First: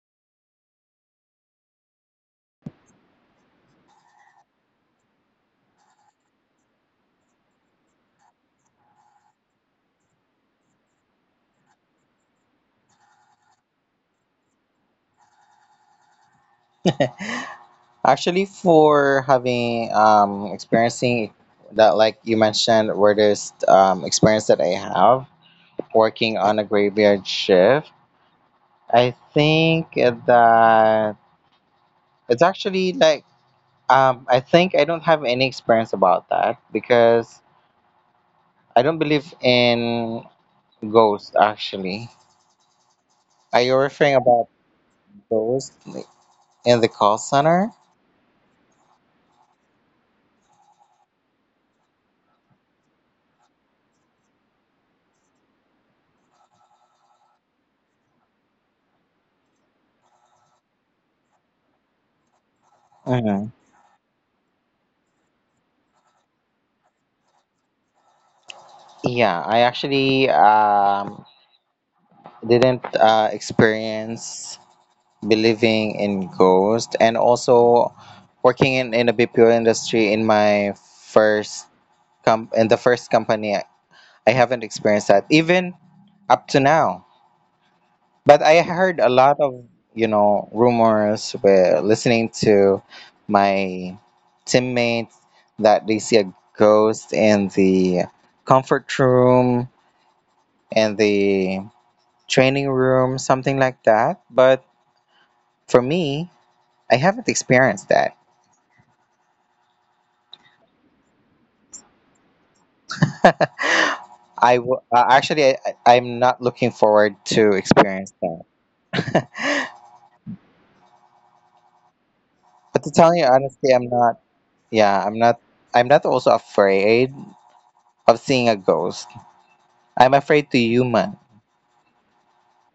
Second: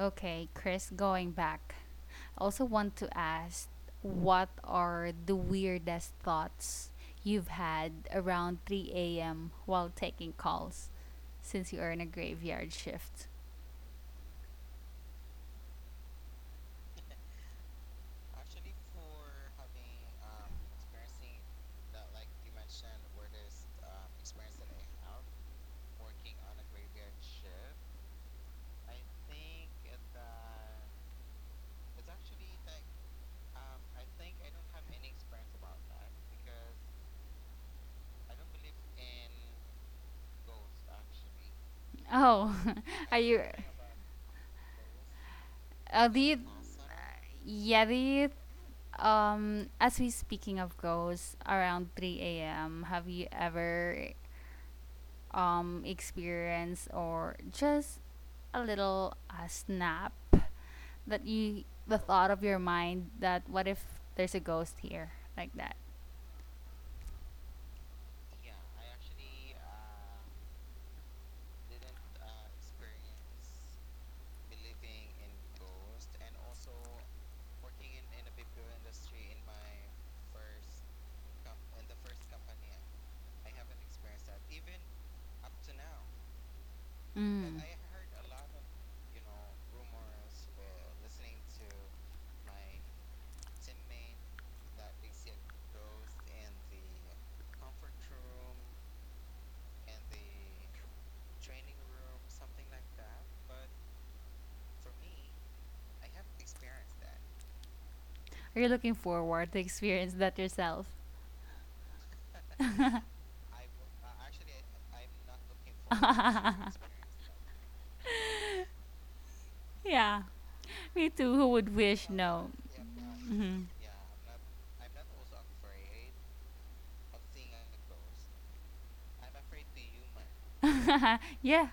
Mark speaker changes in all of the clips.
Speaker 1: Okay, Chris, going back. I also want to ask what are the weirdest thoughts you've had around 3 a.m. while taking calls since you are in a graveyard shift?
Speaker 2: Actually, for having experiencing that, like you mentioned, weirdest experience that I have working on a graveyard shift, I think that it's actually I think I don't have any experience about that because I don't believe in ghosts. Actually,
Speaker 1: Oh, are
Speaker 2: are you
Speaker 1: you.
Speaker 2: referring about ghosts like,
Speaker 1: Do
Speaker 2: in
Speaker 1: you.
Speaker 2: the call center?
Speaker 1: Yeah, do you. As we speaking of ghosts, around 3 a.m., have you ever experience or just a little snap that you the thought of your
Speaker 2: hmm
Speaker 1: mind that what if there's a ghost here like that.
Speaker 2: Yeah, I actually didn't experience believing in ghosts and also working in the BPO industry in my first in the first company I haven't experienced that even up to now, but I
Speaker 1: Mm.
Speaker 2: heard a lot of rumors where listening to my teammates that they see a ghost in the comfort room and the training room, something like that. But for me, I haven't experienced that.
Speaker 1: Are you looking forward to experience that yourself?
Speaker 2: I w- actually I- I'm not looking forward to experience that.
Speaker 1: Yeah, me too, who
Speaker 2: But to
Speaker 1: would
Speaker 2: tell you
Speaker 1: wish? No.
Speaker 2: honestly, I'm not.
Speaker 1: Mhm.
Speaker 2: Yeah, I'm not. I'm not also afraid of seeing a ghost. I'm afraid to human.
Speaker 1: Yeah.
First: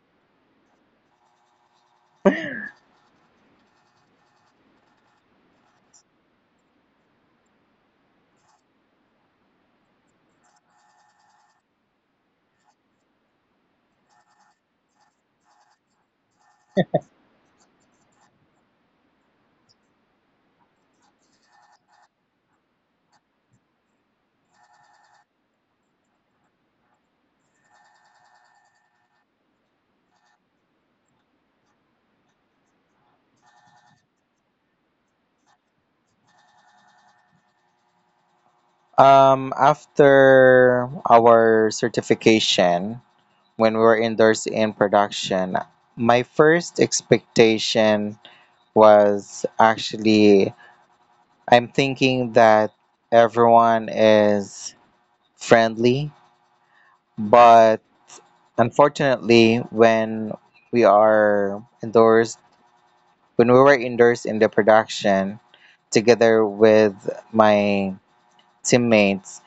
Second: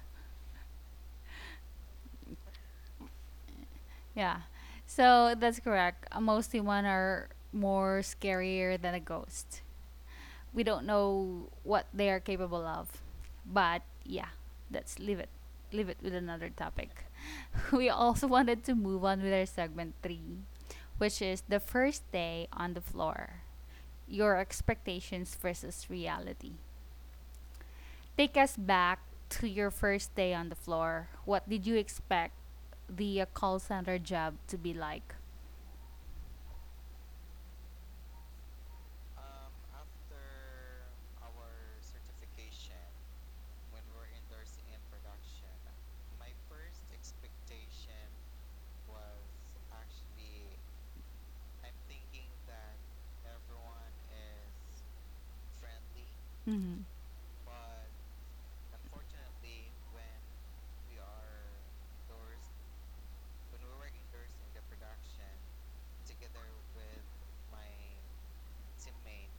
Speaker 1: Yeah. So that's correct. Mostly one are more scarier than a ghost. We don't know what they are capable of. But yeah, let's leave it. Leave it with another topic. We also wanted to move on with our segment three, which is the first day on the floor. Your expectations versus reality. Take us back to your first day on the floor. What did you expect the call center job to be like?
Speaker 2: After our certification, when we were indoors in production, my first expectation was actually I'm thinking that everyone is friendly,
Speaker 1: Mm-hmm.
Speaker 2: but unfortunately, we are indoors, when we were indoors in the production together with my teammates,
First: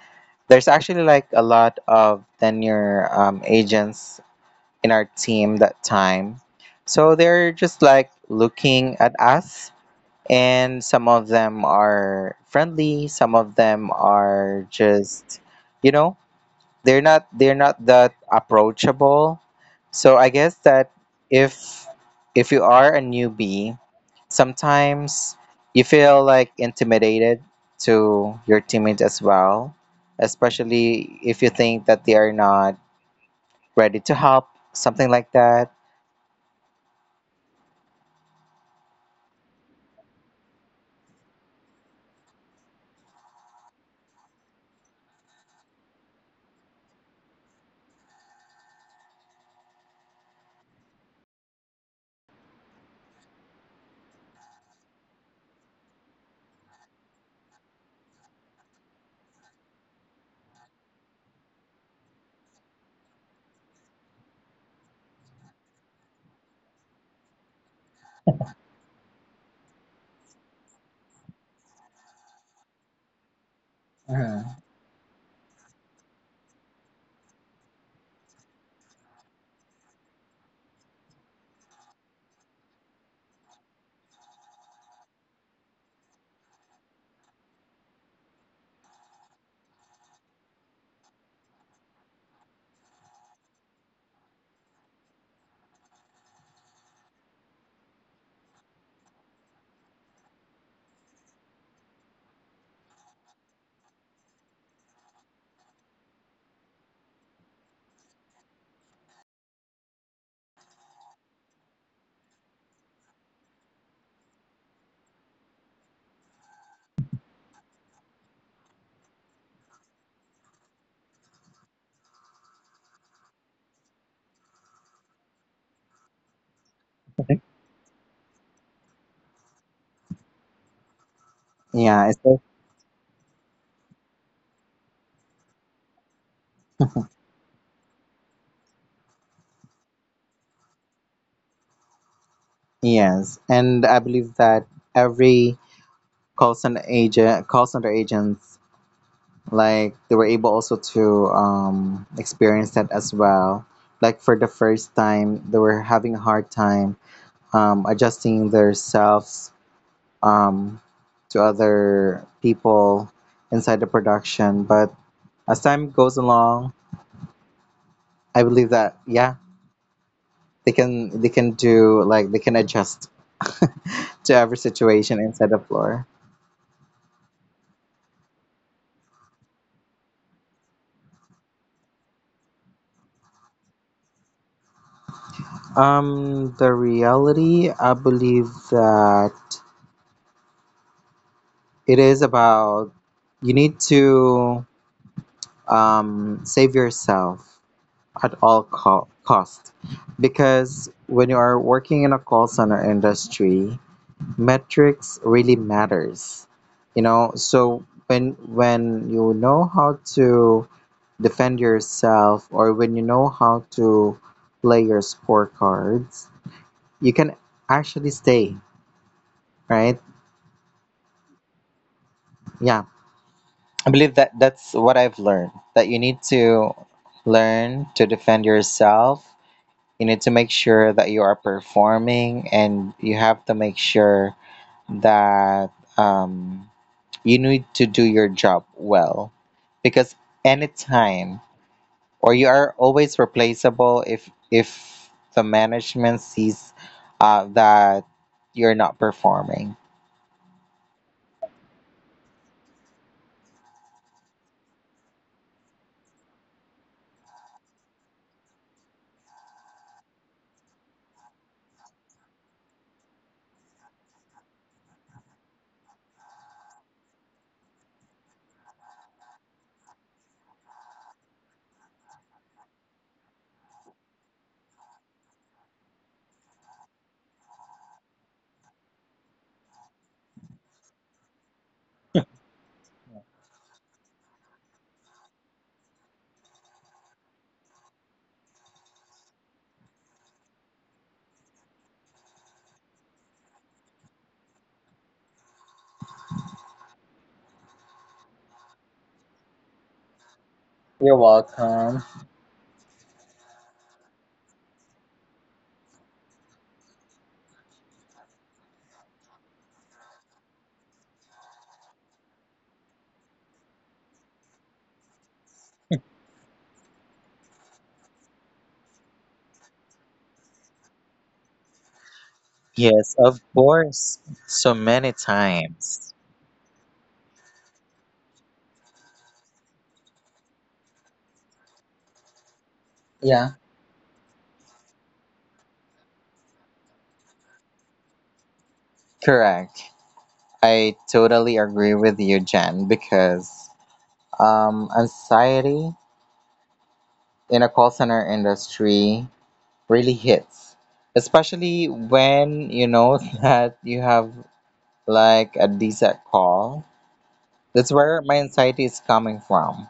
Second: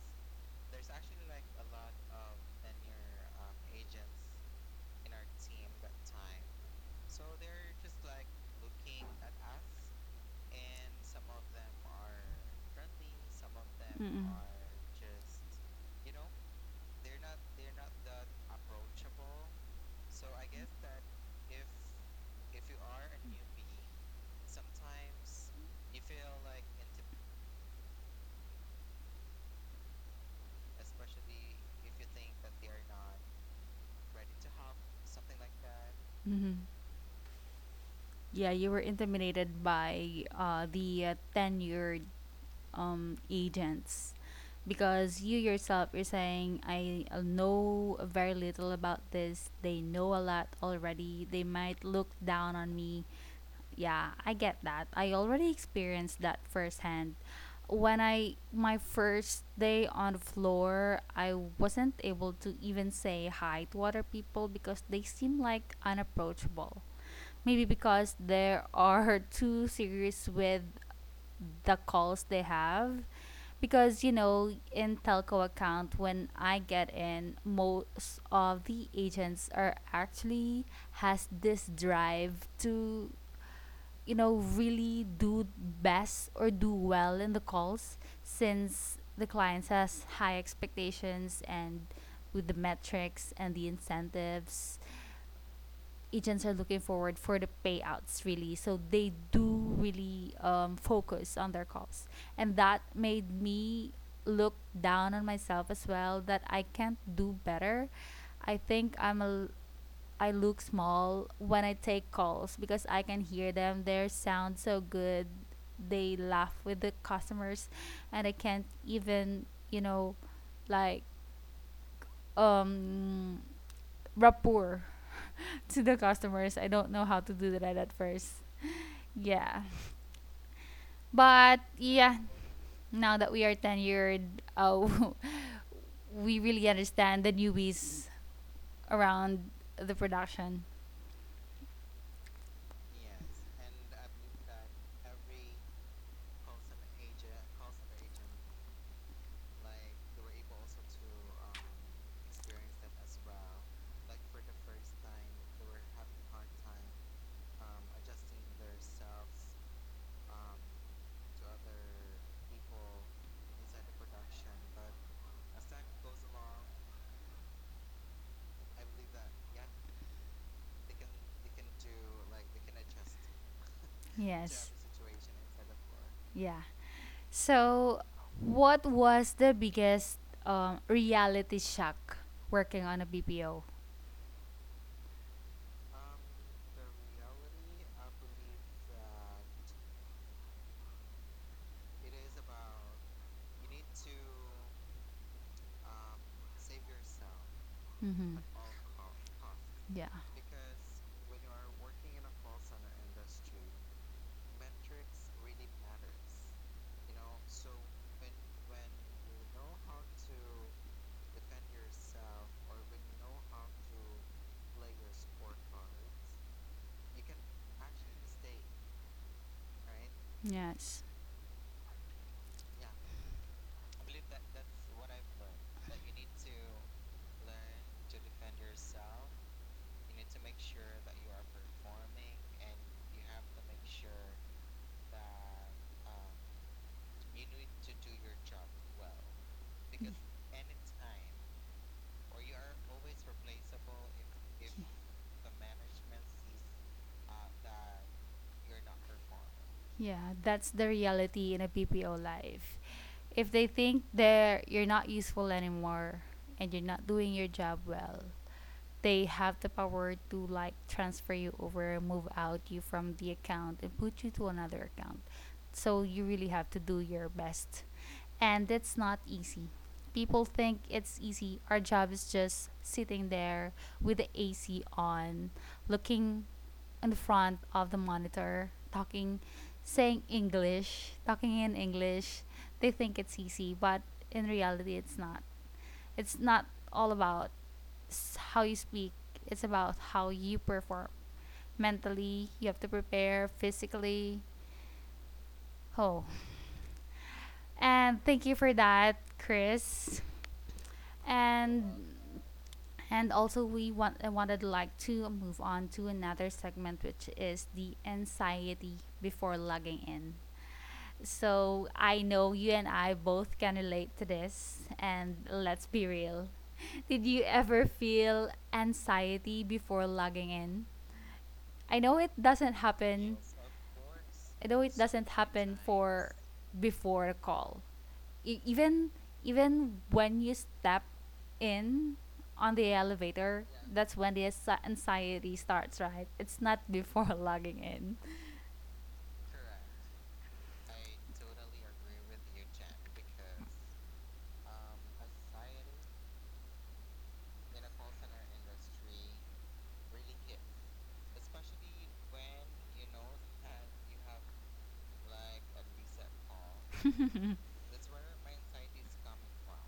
Speaker 2: there's actually like a lot of tenure agents in our team that time. So they're just like looking at us, and some of them are friendly, some of them
Speaker 1: Mm-mm.
Speaker 2: are just, you know, they're not that approachable. So I guess that if if you are a newbie, sometimes you feel like intimidated to your teammates as well, especially if you think that they are not ready to help, something like that.
Speaker 1: Mm-hmm. Yeah, you were intimidated by the tenured agents because you yourself you're saying I know very little about this. They know a lot already. They might look down on me. Yeah, I get that. I already experienced that firsthand. When I my first day on the floor, I wasn't able to even say hi to other people because they seem like unapproachable. Maybe because there are too serious with the calls they have because you
Speaker 2: Mhm.
Speaker 1: know in telco account when I get in most of the agents are actually has this drive to, you know, really do best or do well in the calls since the clients has high expectations and with the metrics and the incentives agents are looking forward for the payouts really, so they do really focus on their calls, and that made me look down on myself as well that I can't do better i think i'm a I look small when I take calls because I can hear them. Their sound so good. They laugh with the customers and I can't even, you know, like um rapport to the customers. I don't know how to do that at first. Yeah. But
Speaker 2: Yeah, it's
Speaker 1: yeah, now that we are tenured, uh, we really
Speaker 2: like,
Speaker 1: understand the newbies around the production.
Speaker 2: yes, and I believe that every call center agents like they were able also to experience that as well, like for the first time they were having a hard time adjusting themselves, um, to other people inside the production. But as time goes along, I believe that yeah, they can do like they can adjust to every
Speaker 1: Yes.
Speaker 2: situation inside the floor.
Speaker 1: Yeah. So, what was the biggest reality shock working on a BPO?
Speaker 2: The reality I believe that it is about you need to save yourself at
Speaker 1: Mm-hmm.
Speaker 2: all cost,
Speaker 1: Yeah.
Speaker 2: because when you are working in a call center industry, metrics really matters, you know. So when you know how to defend yourself, or when you know how to play your scorecards, you can actually stay right.
Speaker 1: Yes.
Speaker 2: Yeah, I believe that that's what I've learned, that you need to learn to defend yourself. You need to make sure that you are performing, and you have to make sure that um, you need to do your job well. Because anytime, or you are always replaceable if the management sees that you're not performing.
Speaker 1: Yeah, that's the reality in a BPO life. If they think they're you're not useful anymore, and you're not doing your job well, they have the power to like transfer you over, move out you from the account, and put you to another account. So you really have to do your best. And that's not easy. People think it's easy. Our job is just sitting there with the AC on, looking in the front of the monitor, talking, saying English, talking in English. They think it's easy, but in reality, it's not. It's not all about how you speak, it's about how you perform. Mentally, you have to prepare, physically. Oh. And thank you for that, Chris,
Speaker 2: You're
Speaker 1: and
Speaker 2: welcome.
Speaker 1: and also we want I wanted like to move on to another segment, which is the anxiety before logging in. So I know you and I both can relate to this, and let's be real. Did you ever feel anxiety before logging in? I know it doesn't happen.
Speaker 2: Yes, of course.
Speaker 1: I know it
Speaker 2: So
Speaker 1: doesn't
Speaker 2: many
Speaker 1: happen for
Speaker 2: times.
Speaker 1: before a call. Even even when you step in on the elevator,
Speaker 2: Yeah.
Speaker 1: that's when the anxiety starts, right? It's not before logging in.
Speaker 2: Correct. I totally agree with you, Jen, because anxiety in a call center industry really hits, especially when you know that you have like a decent call. That's where my anxiety is coming from.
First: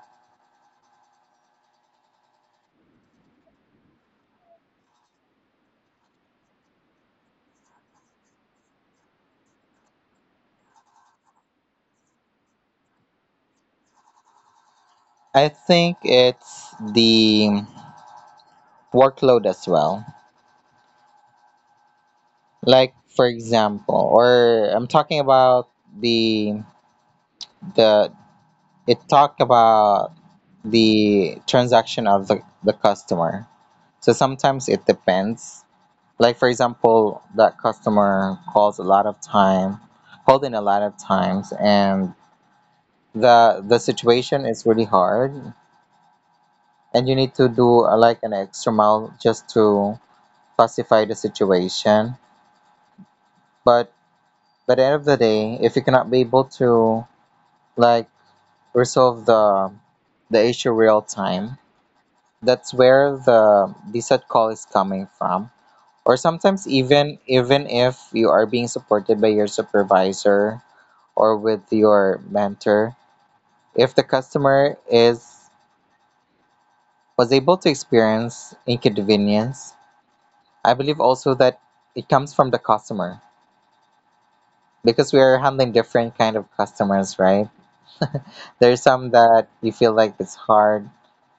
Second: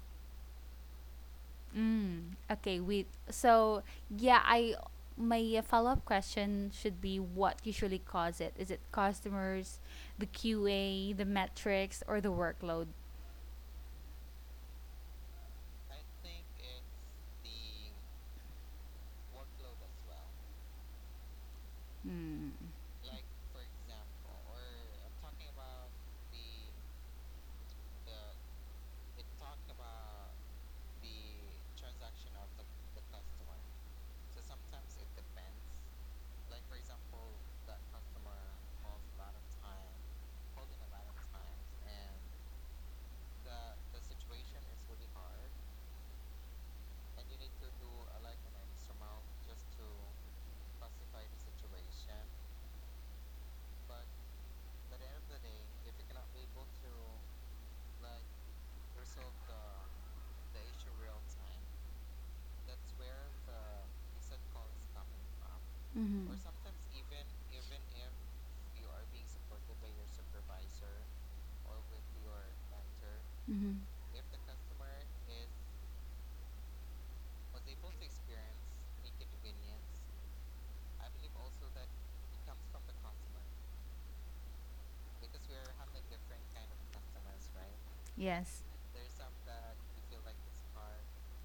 Speaker 1: Mm, okay, wait. So yeah, I my follow up question should be what usually cause it? Is it customers, the QA, the metrics, or the workload?
Speaker 2: I think it's the workload as well.
Speaker 1: Mm.
Speaker 2: Like for example or I'm talking about the the it talk about the transaction of the customer. So sometimes it depends. Like for example, that customer calls a lot of time, called in a lot of times, and the situation is really hard, and you need to do like an extra mile just to pacify the situation. But by the end of the day, if you cannot be able to like resolve the issue real time, that's where the set call is coming from.
Speaker 1: Or
Speaker 2: Or
Speaker 1: mm-hmm,
Speaker 2: sometimes
Speaker 1: sometimes
Speaker 2: even,
Speaker 1: even
Speaker 2: even
Speaker 1: even
Speaker 2: if
Speaker 1: if
Speaker 2: you are being
Speaker 1: you are
Speaker 2: supported
Speaker 1: being
Speaker 2: by your
Speaker 1: supported by your
Speaker 2: supervisor
Speaker 1: supervisor.
Speaker 2: or with your mentor,
Speaker 1: Mm-hmm.
Speaker 2: if the customer is was able to experience inconvenience, I believe also that it comes from the customer, because we are handling different kind of customers, right?
Speaker 1: Yes.
Speaker 2: There's some that you feel like it's hard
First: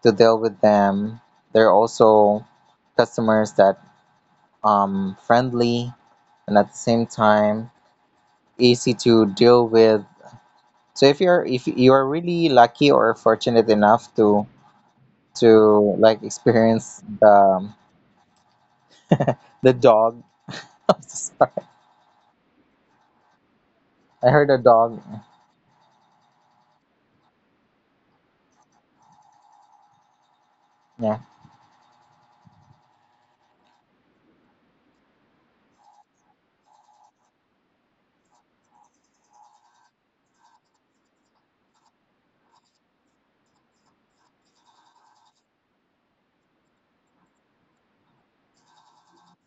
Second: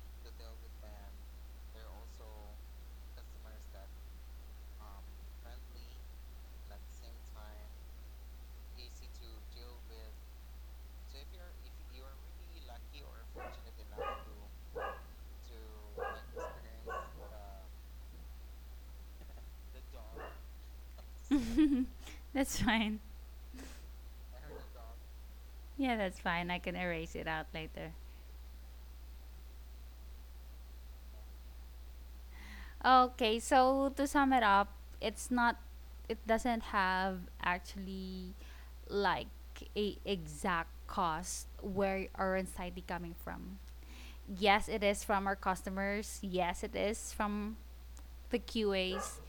Speaker 2: to deal with them. There are also customers that friendly and at the same time easy to deal with. So if you are really lucky or fortunate enough to like experience the dog, I'm so sorry.
Speaker 1: That's fine.
Speaker 2: I heard a dog.
Speaker 1: Yeah, that's fine. I can erase it out later.
Speaker 2: Yeah,
Speaker 1: Okay, so to sum it up, it's not, it doesn't have actually like a exact cost where our anxiety coming from. Yes, it is from our customers. Yes, it is from the QAs.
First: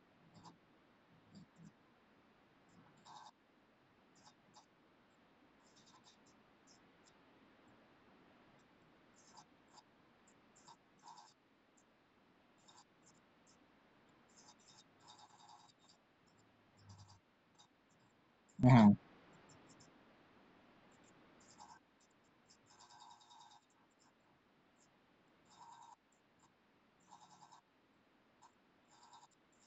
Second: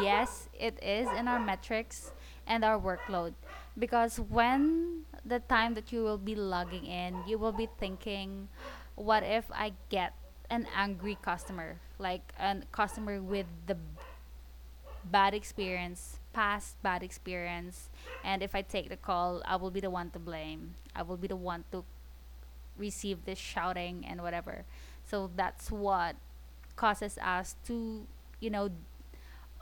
Speaker 1: Yes, it is in our metrics and our workload. Because when the time that you will be logging in, you will be thinking, what if I get an angry customer? Like a customer with the bad experience, past bad experience. And if I take
Speaker 2: Mhm.
Speaker 1: the call, I will be the one to blame. I will be the one to receive this shouting and whatever. So that's what causes us to, you know,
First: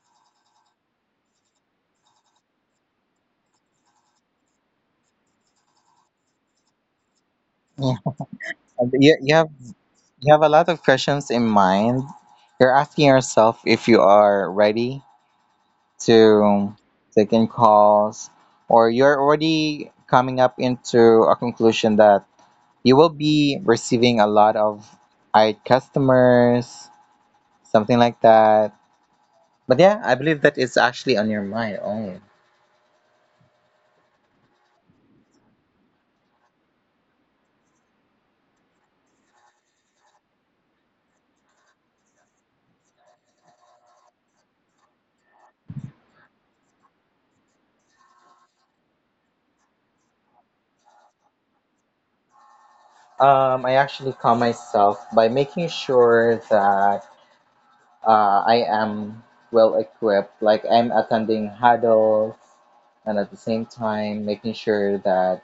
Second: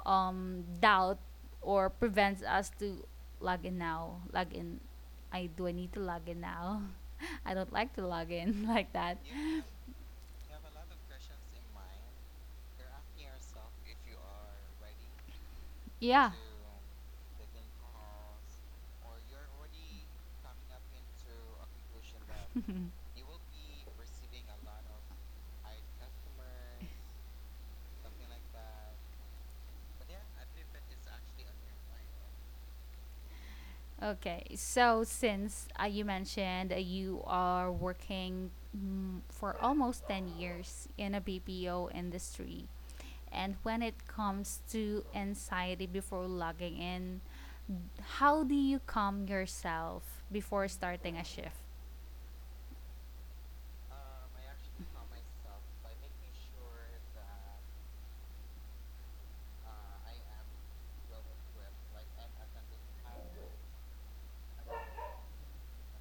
Speaker 1: doubt or prevents us to log in now. Log in. I do I need to log in now? I don't
Speaker 2: yeah.
Speaker 1: like to log in
Speaker 2: And
Speaker 1: like that.
Speaker 2: You have a lot of questions in mind. You're asking yourself if you are ready
Speaker 1: Yeah.
Speaker 2: to take in calls, or you're already coming up into a conclusion that you will be receiving a lot of I customers, something like that. But yeah, I believe that it's actually on your mind only.
Speaker 1: Okay, so since you mentioned you are working for almost 10 years in a BPO industry, and when it comes to anxiety before logging in, how do you calm yourself before starting a shift?
Speaker 2: I actually calm myself by making sure that I am well equipped. Like I'm attending huddles, and at the same time making sure that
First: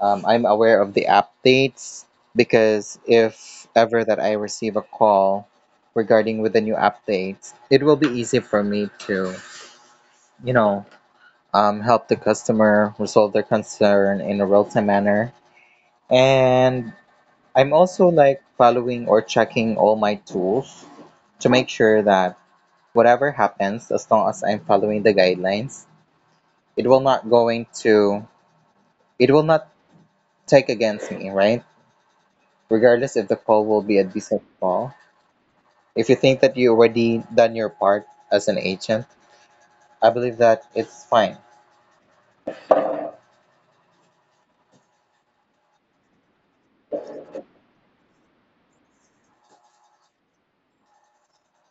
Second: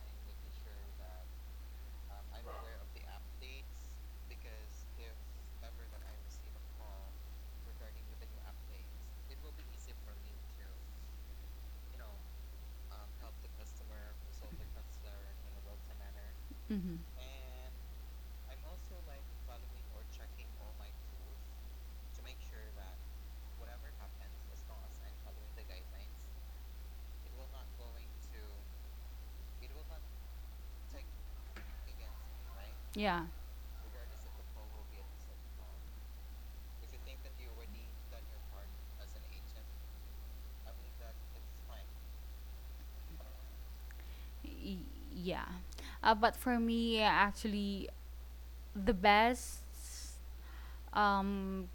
Speaker 2: I'm aware of the updates. Because if ever that I receive a call regarding with the new updates, it will be easy for me to, you know, help the customer resolve their concern in a real time manner.
Speaker 1: Mm-hmm.
Speaker 2: And I'm also like following or checking all my tools to make sure that whatever happens, as long as I'm following the guidelines, it will not going to it will not take against me, right?
Speaker 1: Yeah.
Speaker 2: Regardless if the call will be a decent call. If you think that you already done your part as an agent, I believe that it's fine.
Speaker 1: Y- yeah. But for me, actually, the best um,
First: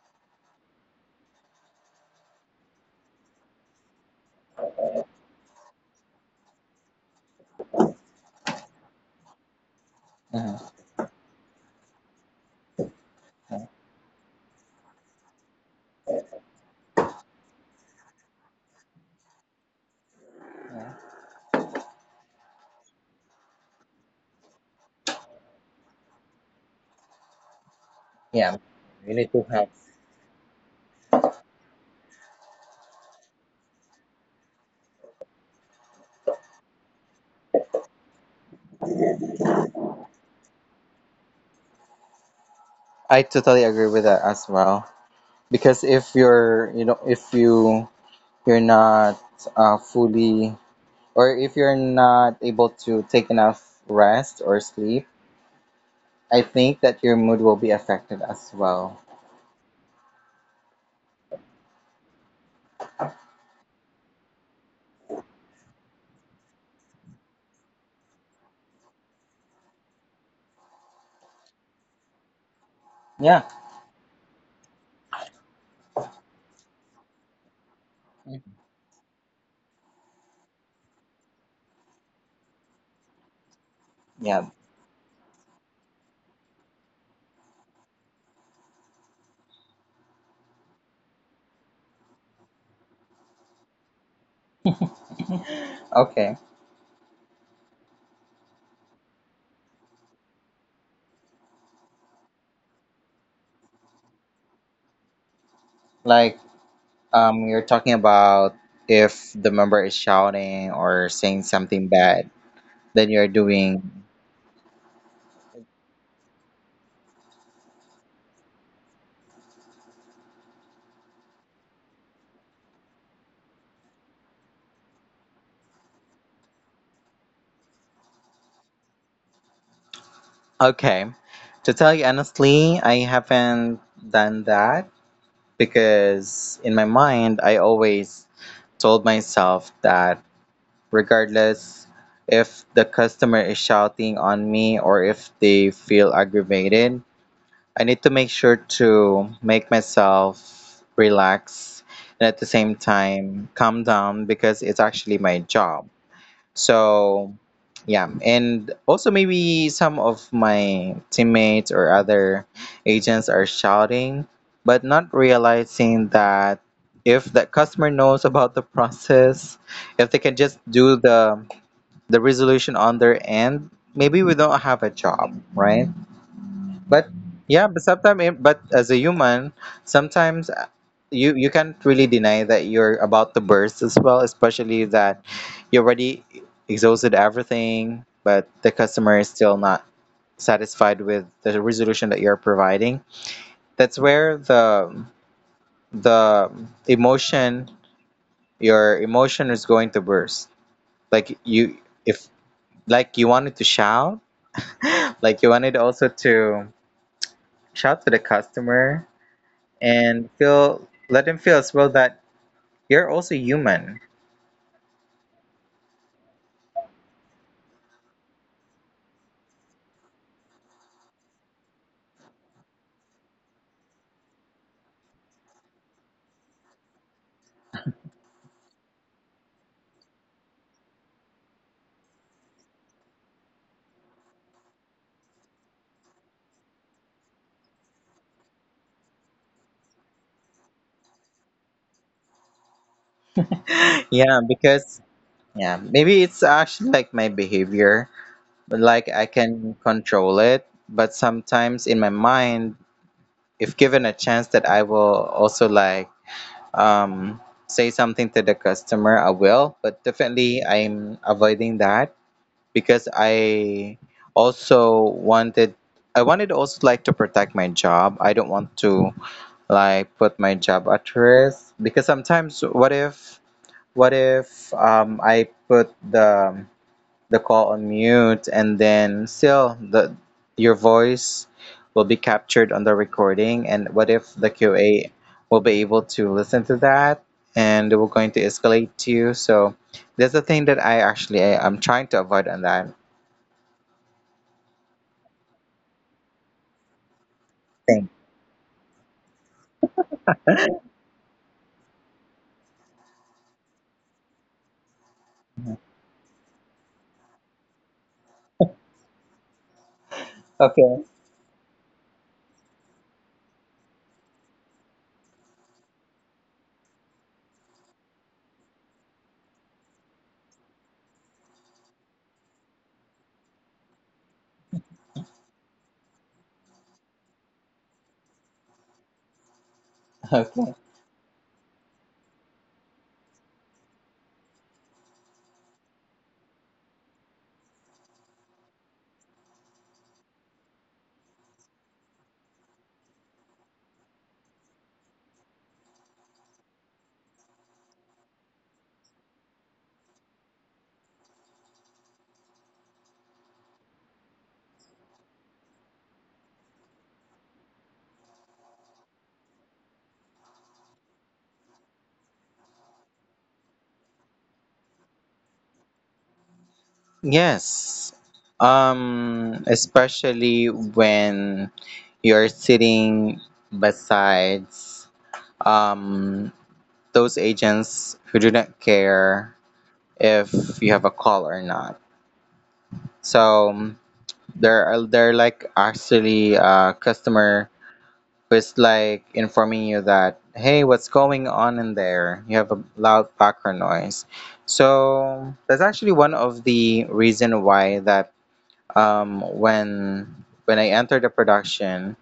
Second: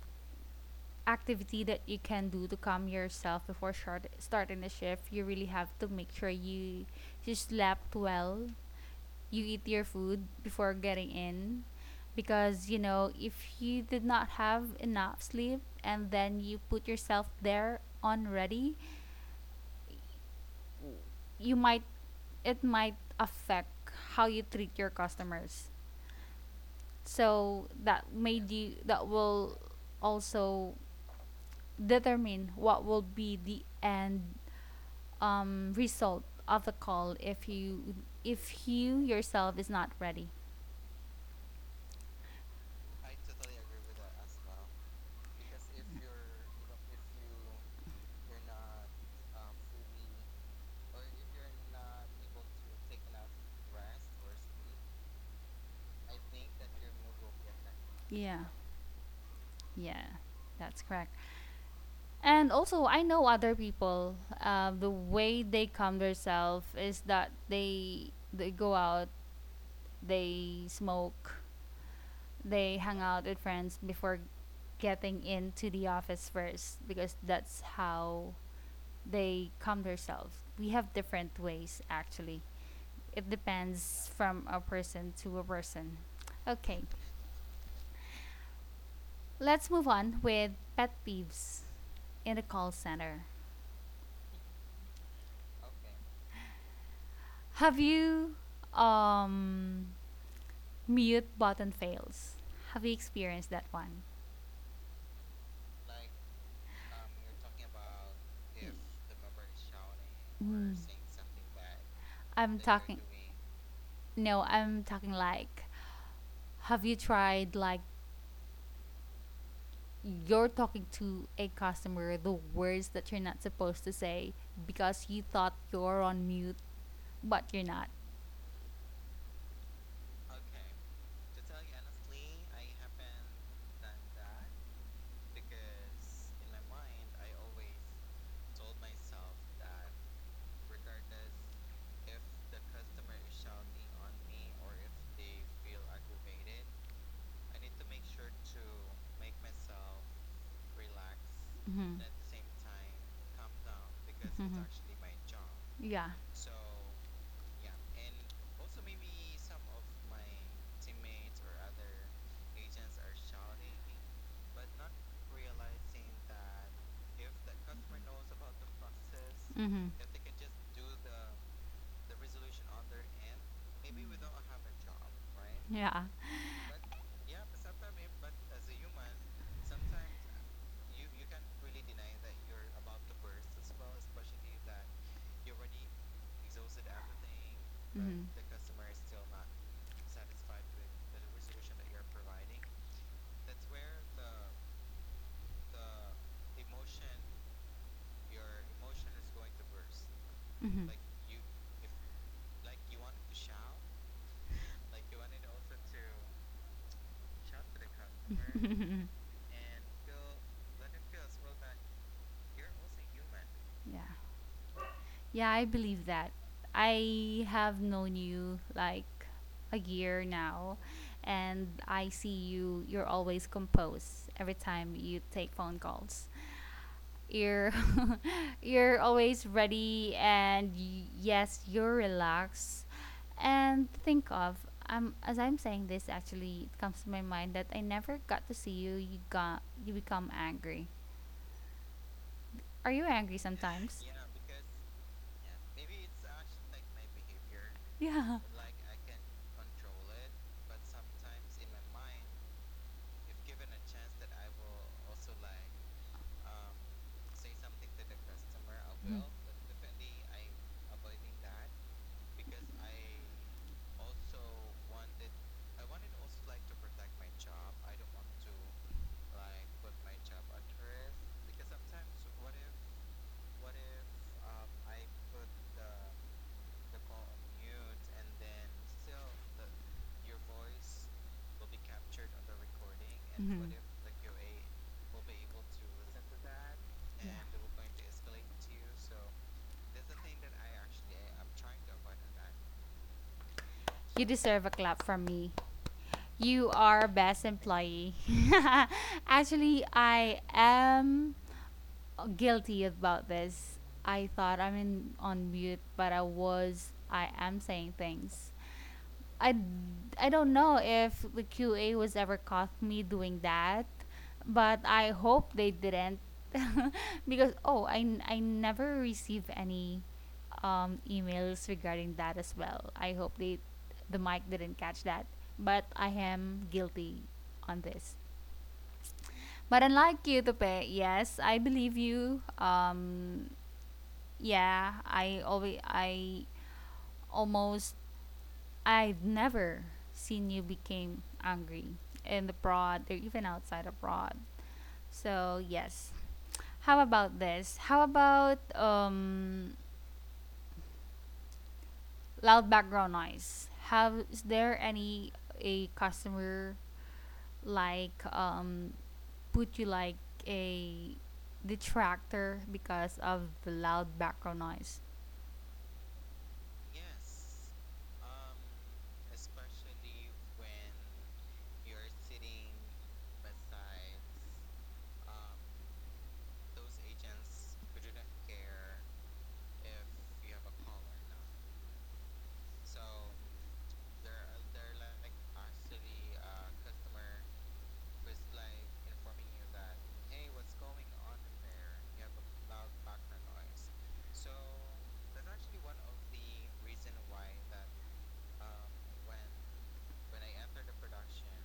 Speaker 1: activity that you can do to calm yourself before starting the shift, you really have to make sure you slept well. You eat your food
Speaker 2: Mhm.
Speaker 1: before getting in. Because, you know, if you did not have enough sleep and then you put yourself there on ready, you might, it might affect how you treat your customers, so that
Speaker 2: Yeah,
Speaker 1: made you
Speaker 2: you
Speaker 1: that
Speaker 2: need to have.
Speaker 1: will also determine what will be the end result of the call if you, if you yourself is not ready.
Speaker 2: I totally agree with that as well. Because if you're, you know, if you you're not fully or if you're not able to take enough rest or sleep, I think that your mood will be affected as
Speaker 1: Yeah,
Speaker 2: well.
Speaker 1: yeah, that's correct. And also I know other people, the way they calm themselves is that they go out, they smoke, they
Speaker 2: Yeah,
Speaker 1: hang out with friends before getting into the office first, because that's how they calm themselves. We have different ways actually. It
Speaker 2: yeah.
Speaker 1: depends from a person to a person. Okay, let's move on with pet peeves in the call center.
Speaker 2: Okay,
Speaker 1: Have you um mute button fails? Have you experienced that one?
Speaker 2: like you're talking about if the member is shouting or
Speaker 1: Mm.
Speaker 2: saying something bad, then
Speaker 1: I'm
Speaker 2: you're
Speaker 1: talking.
Speaker 2: doing
Speaker 1: No, I'm talking like, have you tried like you're talking to a customer the words that you're not supposed to say because you thought you're on mute, but you're not.
Speaker 2: okay. To tell you honestly, I haven't done that, because in my mind I always told myself that regardless if the customer is shouting on me or if they feel aggravated, I need to make sure to make myself relax and at the
Speaker 1: Mhm.
Speaker 2: same time calm down, because it's actually
Speaker 1: Mhm.
Speaker 2: my job.
Speaker 1: Yeah.
Speaker 2: So, yeah, and also maybe some of my teammates or other agents are shouting, but not realizing that if that customer knows about the process, if they can
Speaker 1: Mhm.
Speaker 2: just do the resolution on their end, maybe we don't have a job, right?
Speaker 1: Yeah.
Speaker 2: But yeah, but sometimes, but as a human, sometimes you can't really deny that you're about to burst as well, especially that you already exhausted everything, but the customer is still not satisfied with the resolution that you're providing. That's where the emotion your emotion is going to burst. Like
Speaker 1: Mhm.
Speaker 2: you if like you wanted to shout, like you wanted also to shout to the customer
Speaker 1: Mhm.
Speaker 2: and feel let them feel as well that you're also human.
Speaker 1: Yeah. Yeah, I believe that. I have known you like a year now, and I see you, you're always composed every time you take phone calls. You're you're always ready and yes, you're relaxed and think of as I'm saying this, actually it comes to my mind that I never got to see you you got you become angry. Are you angry
Speaker 2: Yeah,
Speaker 1: sometimes?
Speaker 2: because yeah, maybe it's actually like my behavior, but
Speaker 1: Yeah.
Speaker 2: like I can control it. But sometimes in my mind, if given a chance that I will also like um say something to the customer, I will, but definitely I'm avoiding that because I also wanted, I wanted also like to protect my job. I don't want to like put my job at risk, because sometimes what if, what if I put the call on mute and then still the your voice will be captured on the recording, and
Speaker 1: Mhm.
Speaker 2: what
Speaker 1: Mhm.
Speaker 2: if the QA will be able to listen to that and
Speaker 1: Yeah.
Speaker 2: they were going to escalate to you? So that's the thing that I'm trying to avoid on that.
Speaker 1: You deserve a clap from me. You are best employee. Actually, I am guilty about this. I thought I'm in on mute, but I was. I am saying things. I I
Speaker 2: Okay,
Speaker 1: don't know if the QA was ever caught me doing that, but I hope they didn't because oh, I never receive any emails regarding that as well. I hope they, the mic didn't catch that, but I am guilty on this. But
Speaker 2: okay.
Speaker 1: unlike you, Tope, yes, I believe you. Yeah, I always I almost, I've never seen you became angry in the abroad or even outside abroad. So yes. How about this? How about loud background noise? Have is there any a customer like put you like a detractor because of the loud background noise?
Speaker 2: Yes. Especially when you're sitting besides um, those agents who do not care if you have a call or not. So there are they're like actually a customer who's like informing you that hey, what's going on in there? You have a loud background noise. So that's actually one of the reason why that um, when when I enter the production,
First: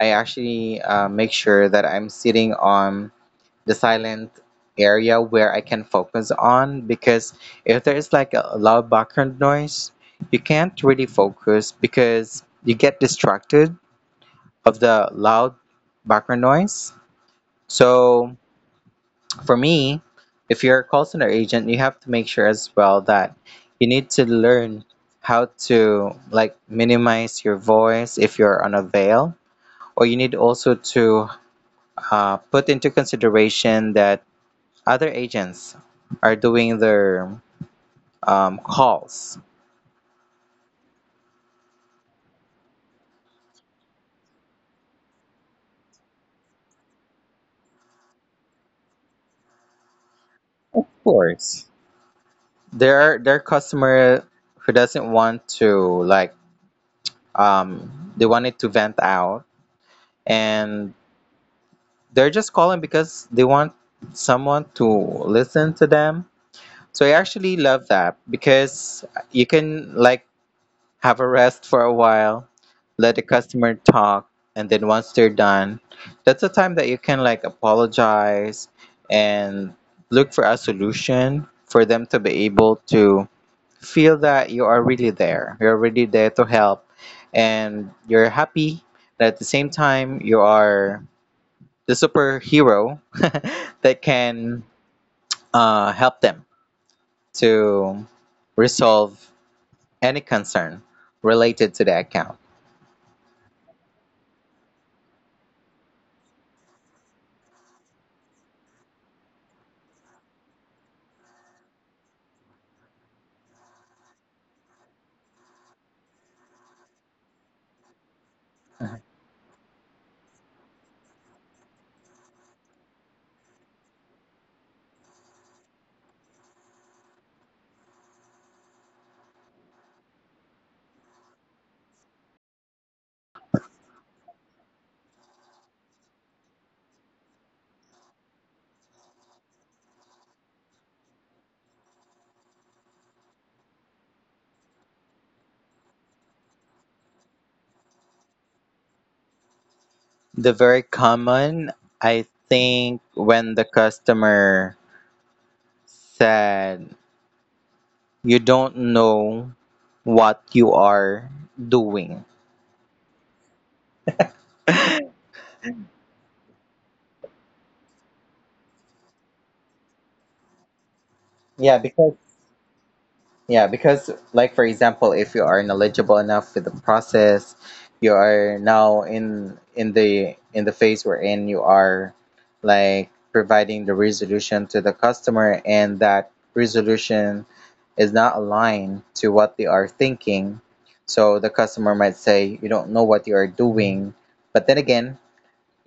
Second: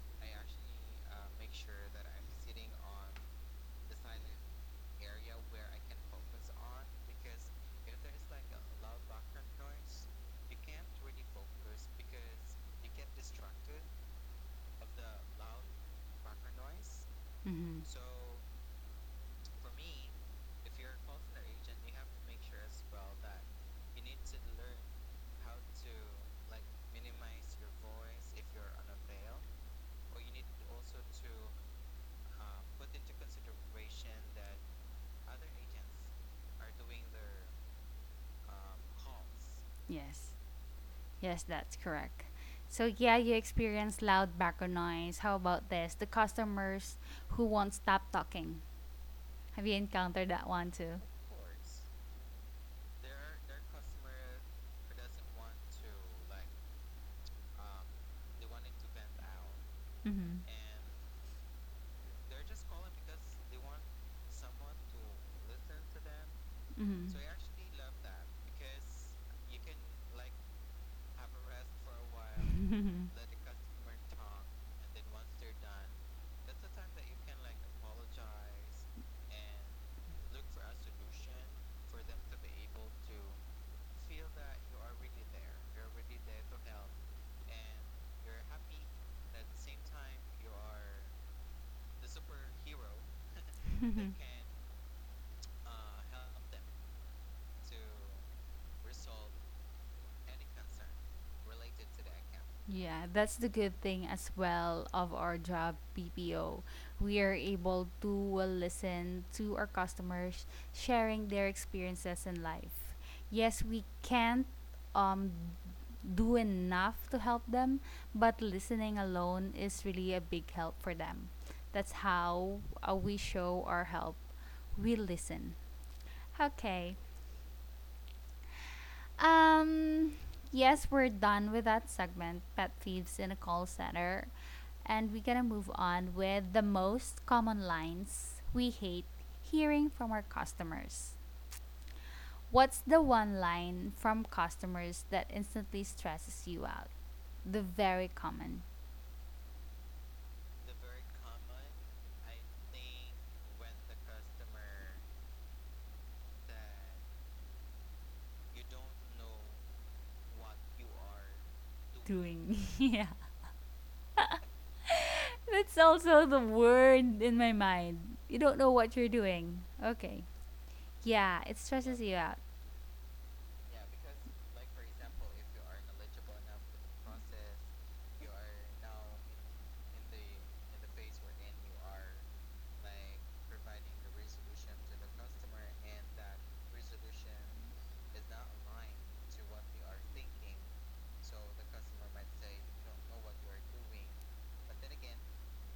Speaker 2: I actually make sure that I'm sitting on the silent area where I can focus on, because if there is like a loud background noise, you can't really focus because you get distracted of the loud background noise.
Speaker 1: Mm-hmm. So
Speaker 2: So for me, if you're a call center agent, you have to make sure as well that you need to learn how to like minimize your voice if you're on a veil, or you need also to put into consideration that other agents are doing their calls.
Speaker 1: yes. Yes, that's correct. So yeah, you experience loud background noise. How about this? The customers who won't stop talking. Have you encountered that one
Speaker 2: Of
Speaker 1: too?
Speaker 2: course, there are customer who doesn't want to like they want it to vent out,
Speaker 1: Mhm.
Speaker 2: and they're just calling because they want someone to listen to them. So I actually love that because you can like have a rest for a while, let
Speaker 1: Mhm.
Speaker 2: the customer talk, and then once they're done, that's the time that you can like apologize and look for a solution for them to be able to feel that you are really there. You're really there to help and you're happy. But at the same time, you are the superhero that can help them to resolve any concern related to the account.
Speaker 1: Yeah, that's the good thing as well of our job BPO. We are able to listen to our customers sharing their experiences in life. Yes, we can't um do enough to help them, but listening alone is really a big help for them. That's how we show our help. We listen. Okay. Um, yes, we're done with that segment, pet thieves in a call center, and we're gonna move on with the most common lines we hate hearing from our customers. What's the one line from customers that instantly stresses you out? The very common
Speaker 2: The very common, I think, when the customer said, "You don't know what you are doing."
Speaker 1: doing. Yeah. That's also the word in my mind. You don't know what you're doing. Okay. Yeah, it
Speaker 2: Yeah,
Speaker 1: stresses
Speaker 2: because
Speaker 1: you out.
Speaker 2: yeah, because like for example, if you are knowledgeable enough with the process, you are now in the phase wherein you are like providing the resolution to the customer, and that resolution is not aligned to what they are thinking. So the customer might say, "You don't know what you are doing." But then again,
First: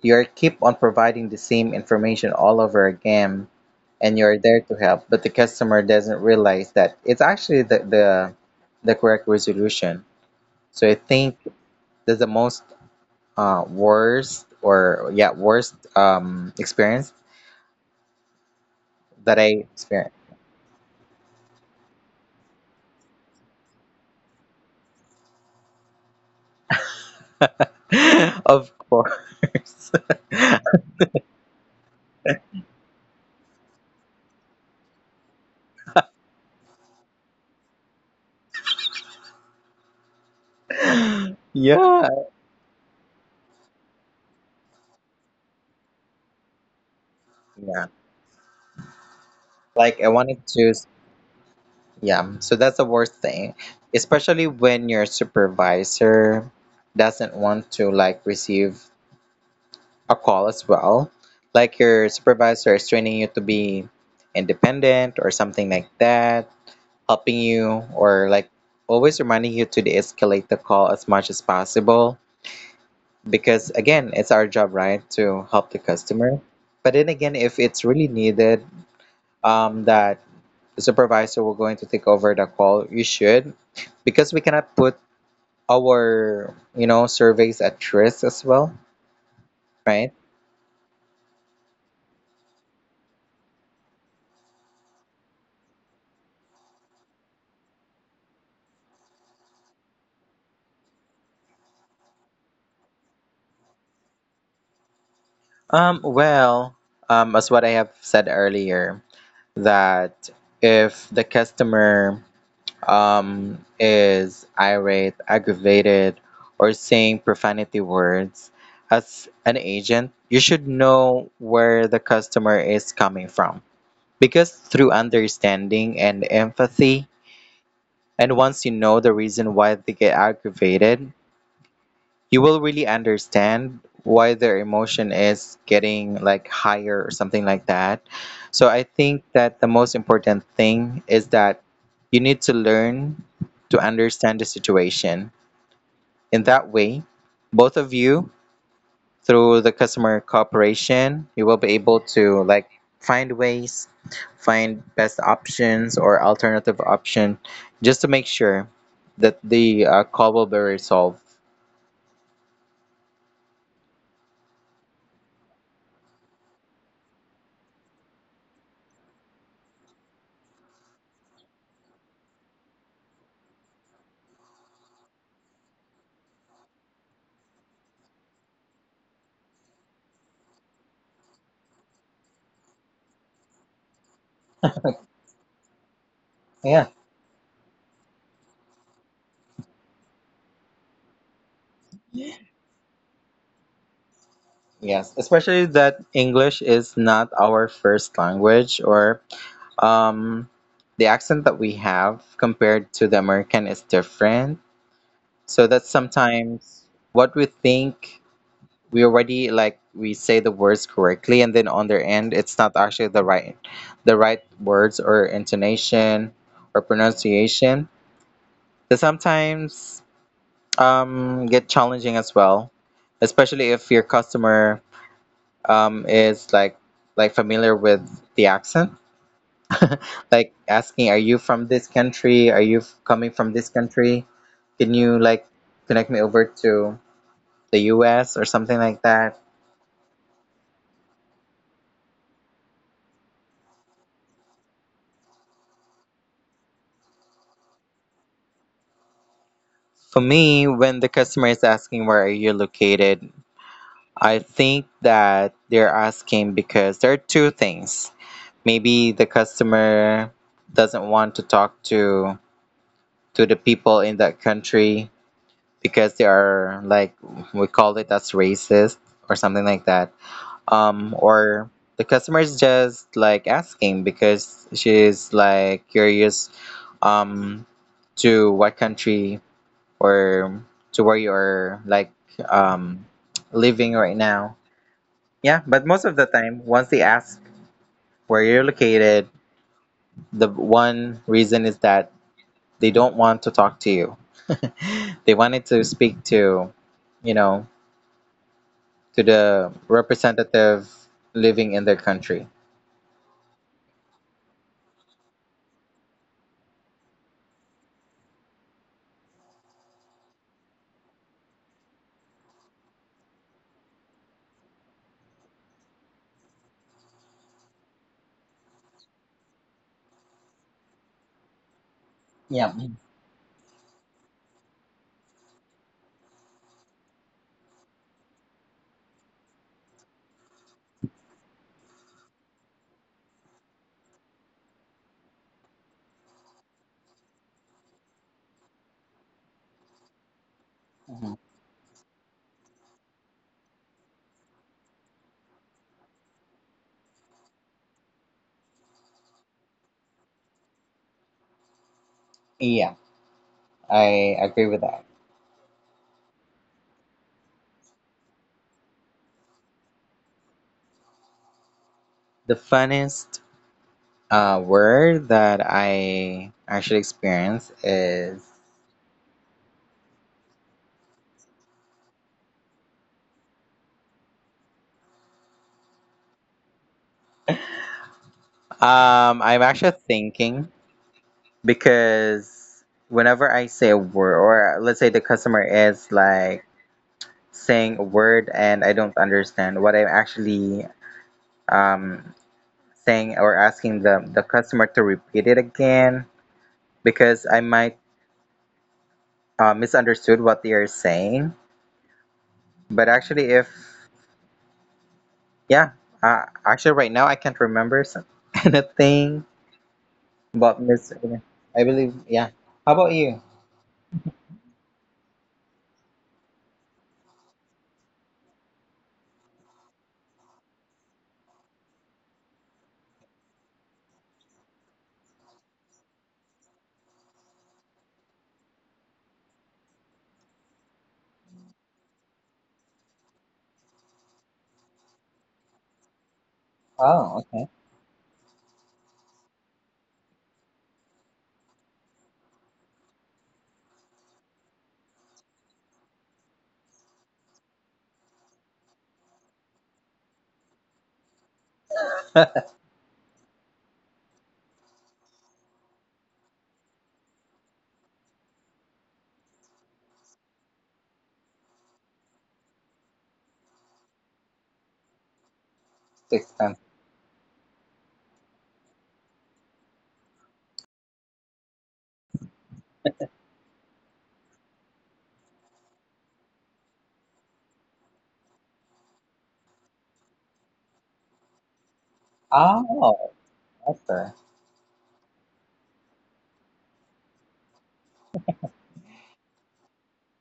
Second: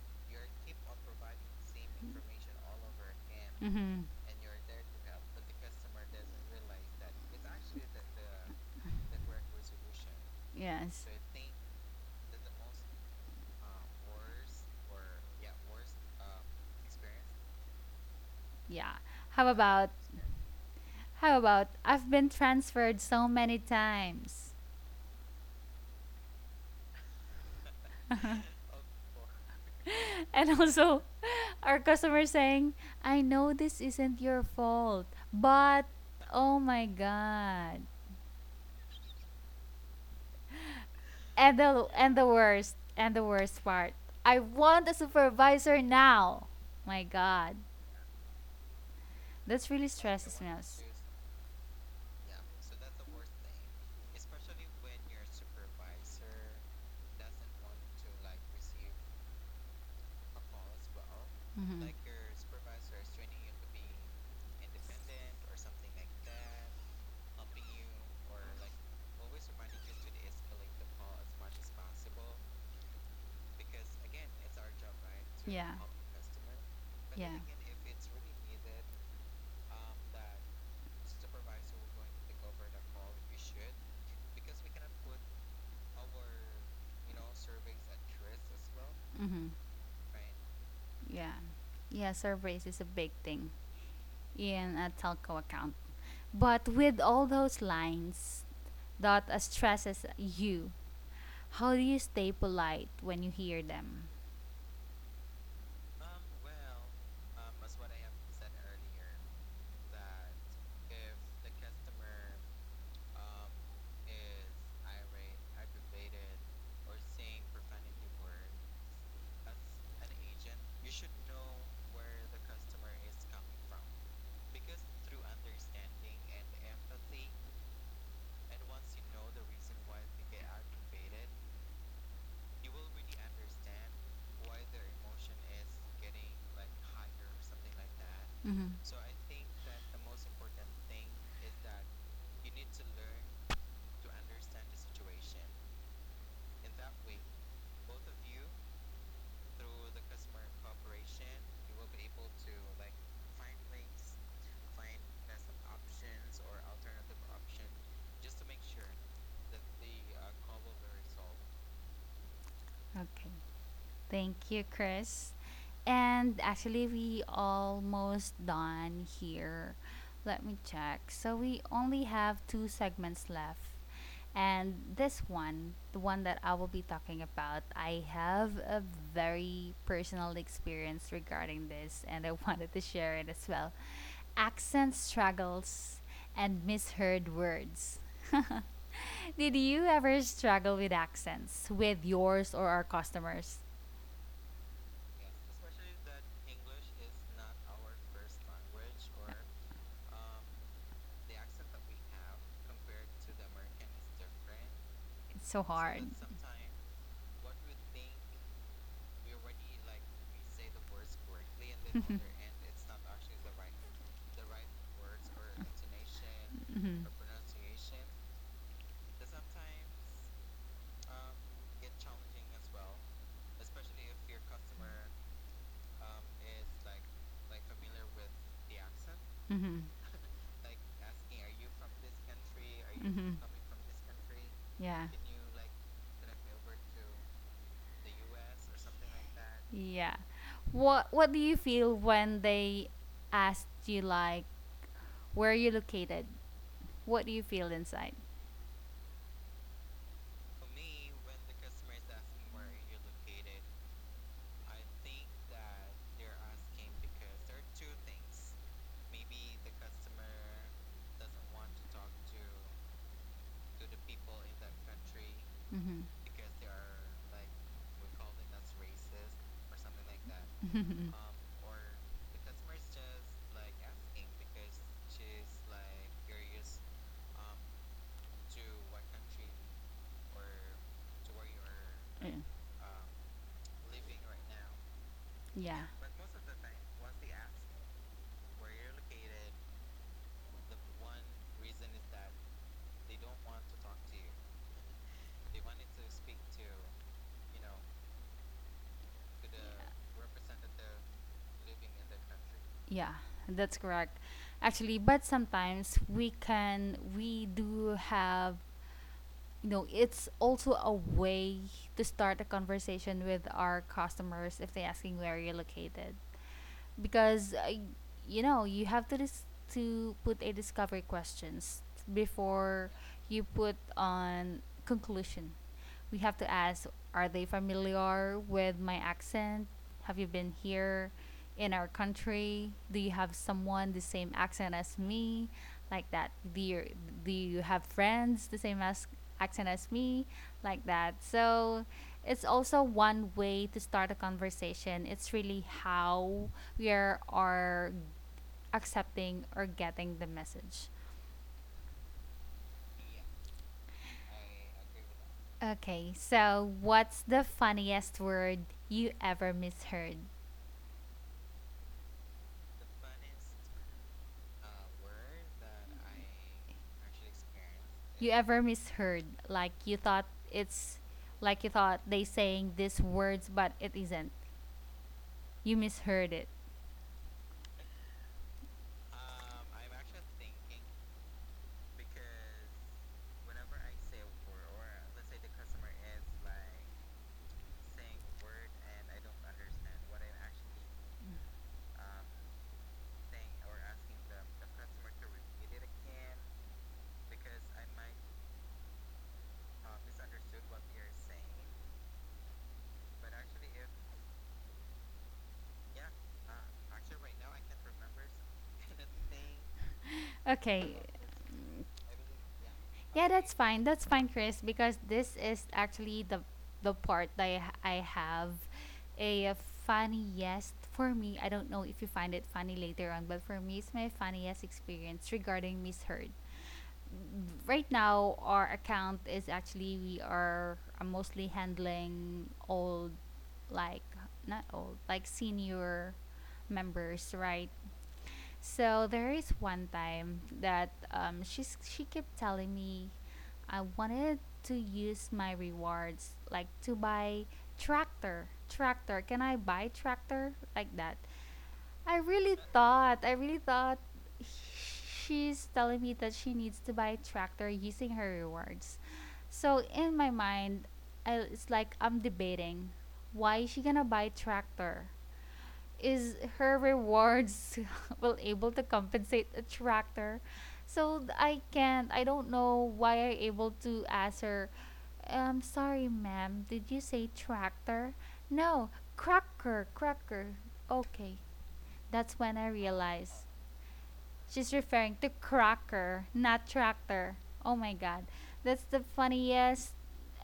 Speaker 2: you're keep on providing the same information all over again,
Speaker 1: Mm-hmm.
Speaker 2: and you're there to help, but the customer doesn't realize that it's actually the correct resolution. So I
Speaker 1: Yes.
Speaker 2: think that's the most worst, or yeah, worst experience
Speaker 1: Yeah.
Speaker 2: that I
Speaker 1: How about
Speaker 2: experienced.
Speaker 1: how about I've been transferred so many times.
Speaker 2: Of
Speaker 1: Course.
Speaker 2: course.
Speaker 1: And also our customer saying, "I know this isn't your fault, but oh my god," and the,
Speaker 2: Yeah,
Speaker 1: and the worst, and the worst part. I want a supervisor now. My God,
Speaker 2: yeah,
Speaker 1: that's really
Speaker 2: like I
Speaker 1: stresses
Speaker 2: wanted
Speaker 1: me out.
Speaker 2: to. Yeah, so that's the worst thing, especially when your supervisor doesn't want to like receive a call as well. Like
Speaker 1: Mm-hmm.
Speaker 2: your supervisor is training you to be independent or something like that, helping you or like always reminding you to de-escalate the call as much as possible because again, it's our job, right, to
Speaker 1: Yeah,
Speaker 2: help the customer. But then
Speaker 1: yeah.
Speaker 2: again, if it's really needed, that the supervisor will going to take over the call, you should, because we cannot put our, you know, surveys at risk as well,
Speaker 1: Mm-hmm.
Speaker 2: right.
Speaker 1: Yeah. Yeah, surveys is a big thing in a telco account. But with all those lines that stresses you, how do you stay polite when you hear them?
Speaker 2: Well, as what I have said earlier, that if the customer is irate, aggravated, or saying profanity words, as an agent you should know where the customer is coming from because through understanding and empathy. And once you know the reason why they get aggravated, you will really understand why their emotion is getting like higher or something like that.
Speaker 1: Mm-hmm.
Speaker 2: So I think that the most important thing is that you need to learn to understand the situation. In that way, both of you, through the customer cooperation, you will be able to like find ways, find best options or alternative option, just to make sure that the call will be resolved.
Speaker 1: Okay. Thank you, Chris. And actually, we almost done here. Let me check. So we only have two segments left. And this one, the one that I will be talking about, I have a very personal experience regarding this and I wanted to share it as well. Accent struggles and
Speaker 2: Yeah.
Speaker 1: misheard words. Did you ever struggle with accents with yours or our customers?
Speaker 2: Yes, especially that English is not our first language, or um, the accent that we have compared to the American is different.
Speaker 1: It's so
Speaker 2: So that
Speaker 1: hard.
Speaker 2: sometimes what we think, we already like we say the words correctly, and then on their end it's not actually the right words or intonation or
Speaker 1: hmm
Speaker 2: pronunciation, that sometimes get challenging as well, especially if your customer is like familiar with the accent.
Speaker 1: hmm
Speaker 2: Like asking, are you from this country, are you
Speaker 1: hmm
Speaker 2: coming from this country, can
Speaker 1: Yeah.
Speaker 2: you like connect me over to the US or something like that.
Speaker 1: Yeah. What do you feel when they asked you like where are you located? What do you feel inside?
Speaker 2: For me, when the customer is asking where are you located, I think that they're asking because there are two things. Maybe the customer doesn't want to talk to the people in that country
Speaker 1: Mm-hmm.
Speaker 2: because they are like, we call it as racist or something like that. Or the customer is just like asking because she's like curious, um to what country, or to where you're like um, living right now. Yeah,
Speaker 1: yeah,
Speaker 2: but most of the time, once they ask where you're located, the one reason is that they don't want to talk to you. They wanted to speak to, you know, to the representative living in their country.
Speaker 1: yeah, that's correct. Actually, but sometimes we can, we do have, it's also a way to start a conversation with our customers if they're asking where you're located, because you know, you have to to put a discovery questions
Speaker 2: Yeah.
Speaker 1: before you put on conclusion. We have to ask, are they familiar with my accent? Have you been here in our country? Do you have someone the same accent as me, like that? Do you have friends the same as accent as me, like that?
Speaker 2: Mhm.
Speaker 1: So it's also one way to start a conversation. It's really how we are accepting or getting the message.
Speaker 2: Yeah, I agree with that.
Speaker 1: Okay, so what's the funniest word you ever misheard?
Speaker 2: The funniest word that I actually experienced
Speaker 1: You
Speaker 2: is,
Speaker 1: ever misheard? Like you thought it's like you thought they saying these words, but it isn't. You misheard it.
Speaker 2: I'm actually thinking, because whenever I say a word, or let's say the customer is like saying a word and I don't understand what I'm actually um, saying, or asking the customer to repeat it again because I might misunderstood what they are saying. But actually, if, yeah, actually, right now I can't remember some, anything about
Speaker 1: Okay,
Speaker 2: Miss. I believe, yeah. How about
Speaker 1: yeah,
Speaker 2: you?
Speaker 1: that's fine. That's fine, Chris, because this is actually the part that I have a funny yes for me. I don't know if you find it funny later on, but for me, it's my funniest experience regarding misheard. Right now, our account is actually we are mostly handling old, like not old, like senior members,
Speaker 2: Oh,
Speaker 1: right?
Speaker 2: okay.
Speaker 1: So there is one time that she kept telling me I wanted to use my rewards like to buy tractor. Tractor. Can I buy tractor, like that? I really thought she's telling me that she needs to buy tractor using her rewards. So in my mind, it's like I'm debating, why is she gonna buy tractor? Is
Speaker 2: Six
Speaker 1: her
Speaker 2: times.
Speaker 1: rewards will able to compensate a tractor? So I can't. I don't know why I able to ask her. I'm sorry, ma'am. Did you say tractor? No, cracker, cracker. Okay, that's when I realized.
Speaker 2: Oh, okay.
Speaker 1: She's referring to cracker, not tractor. Oh my god. That's the funniest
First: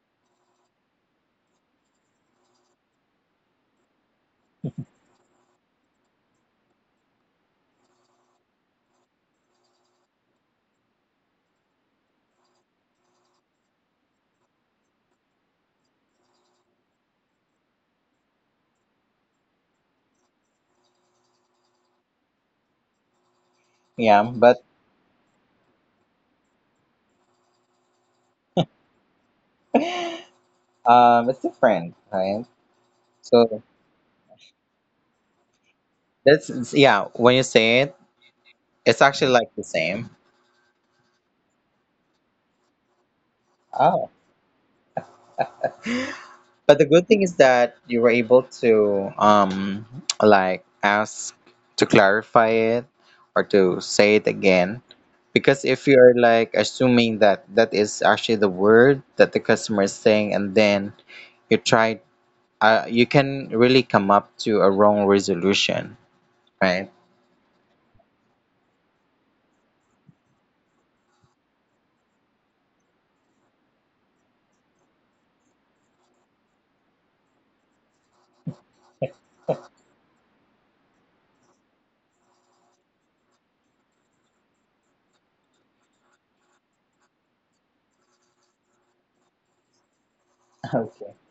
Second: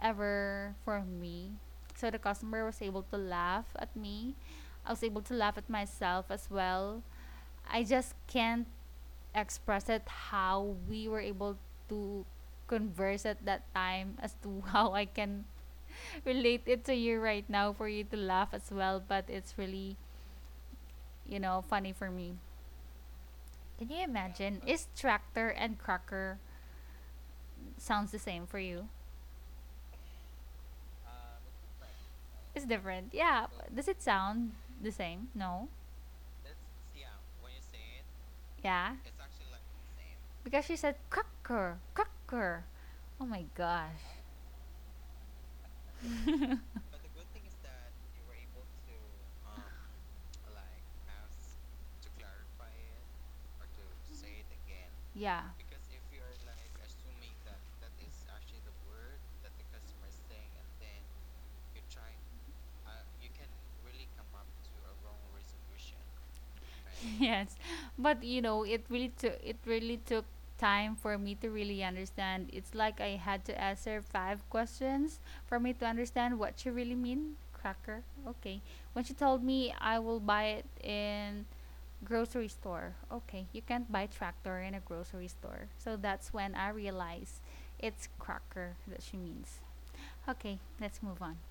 Speaker 1: ever for me. So the customer was able to laugh at me. I was able to laugh at myself as well. I just can't express it how we were able to converse at that time as to how I can relate it to you right now for you to laugh as well. But it's really, you know, funny for me. Can you
Speaker 2: Yeah, but
Speaker 1: imagine? Is tractor and cracker sounds the same for you?
Speaker 2: it's different, right?
Speaker 1: It's different. Yeah.
Speaker 2: So
Speaker 1: Does it sound the same? No.
Speaker 2: yeah. When you say it,
Speaker 1: Yeah.
Speaker 2: it's actually like the same.
Speaker 1: Because she said cracker, cracker. Oh my gosh.
Speaker 2: Oh, but the good thing is that you were able to like ask to clarify it or to say it again,
Speaker 1: yeah.
Speaker 2: because if you're like assuming that that is actually the word that the customer is saying, and then you try, you can really come up to a wrong resolution, right?
Speaker 1: Yes, but you know, it really took time for me to really understand. It's like I had to answer five questions for me to understand what you really mean, cracker. Okay, when she told me I will buy it in grocery store. Okay, you can't buy tractor in a grocery store. So that's when I realized it's cracker that she means. Okay, let's move on.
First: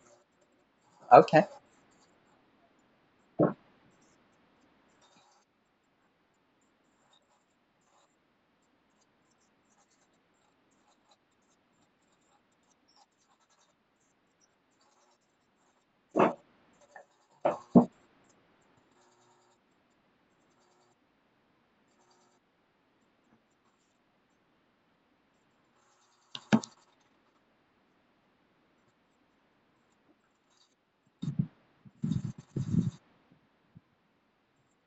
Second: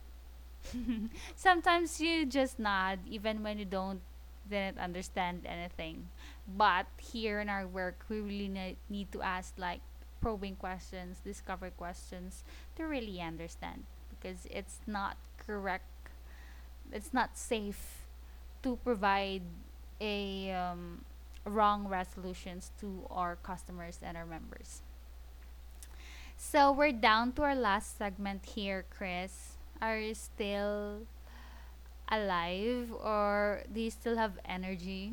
Speaker 2: Okay.
Speaker 1: Sometimes you just nod even when you don't didn't understand anything. But here in our work, we really need to ask like probing questions, discover questions to really understand because it's not correct. It's not safe to provide a wrong resolutions to our customers and our members. So we're down to our last segment here, Chris. Are you still alive or do you still have energy?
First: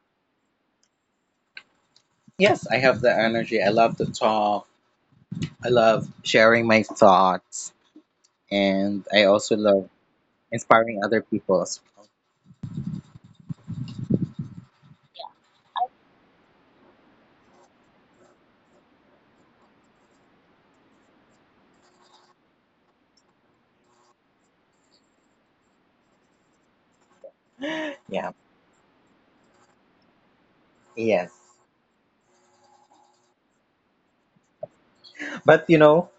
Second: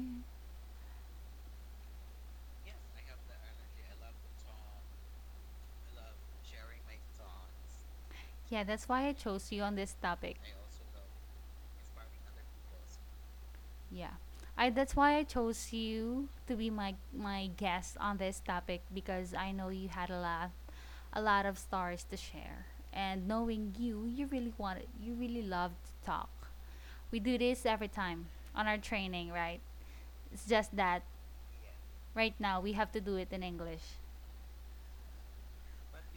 Speaker 2: Yes, I have the energy. I love to talk. I love sharing my thoughts.
Speaker 1: Yeah, that's why
Speaker 2: And
Speaker 1: I
Speaker 2: I
Speaker 1: chose
Speaker 2: also
Speaker 1: you on
Speaker 2: love
Speaker 1: this topic.
Speaker 2: inspiring other people.
Speaker 1: Yeah. I That's why I chose you to be my guest on this topic because I know you had a lot of stories to share. And knowing you, you really wanted you really love to talk. We do this every time
Speaker 2: Yeah.
Speaker 1: on our training, right? It's just that
Speaker 2: Yes.
Speaker 1: right now we have to do it in English.
Speaker 2: But you know,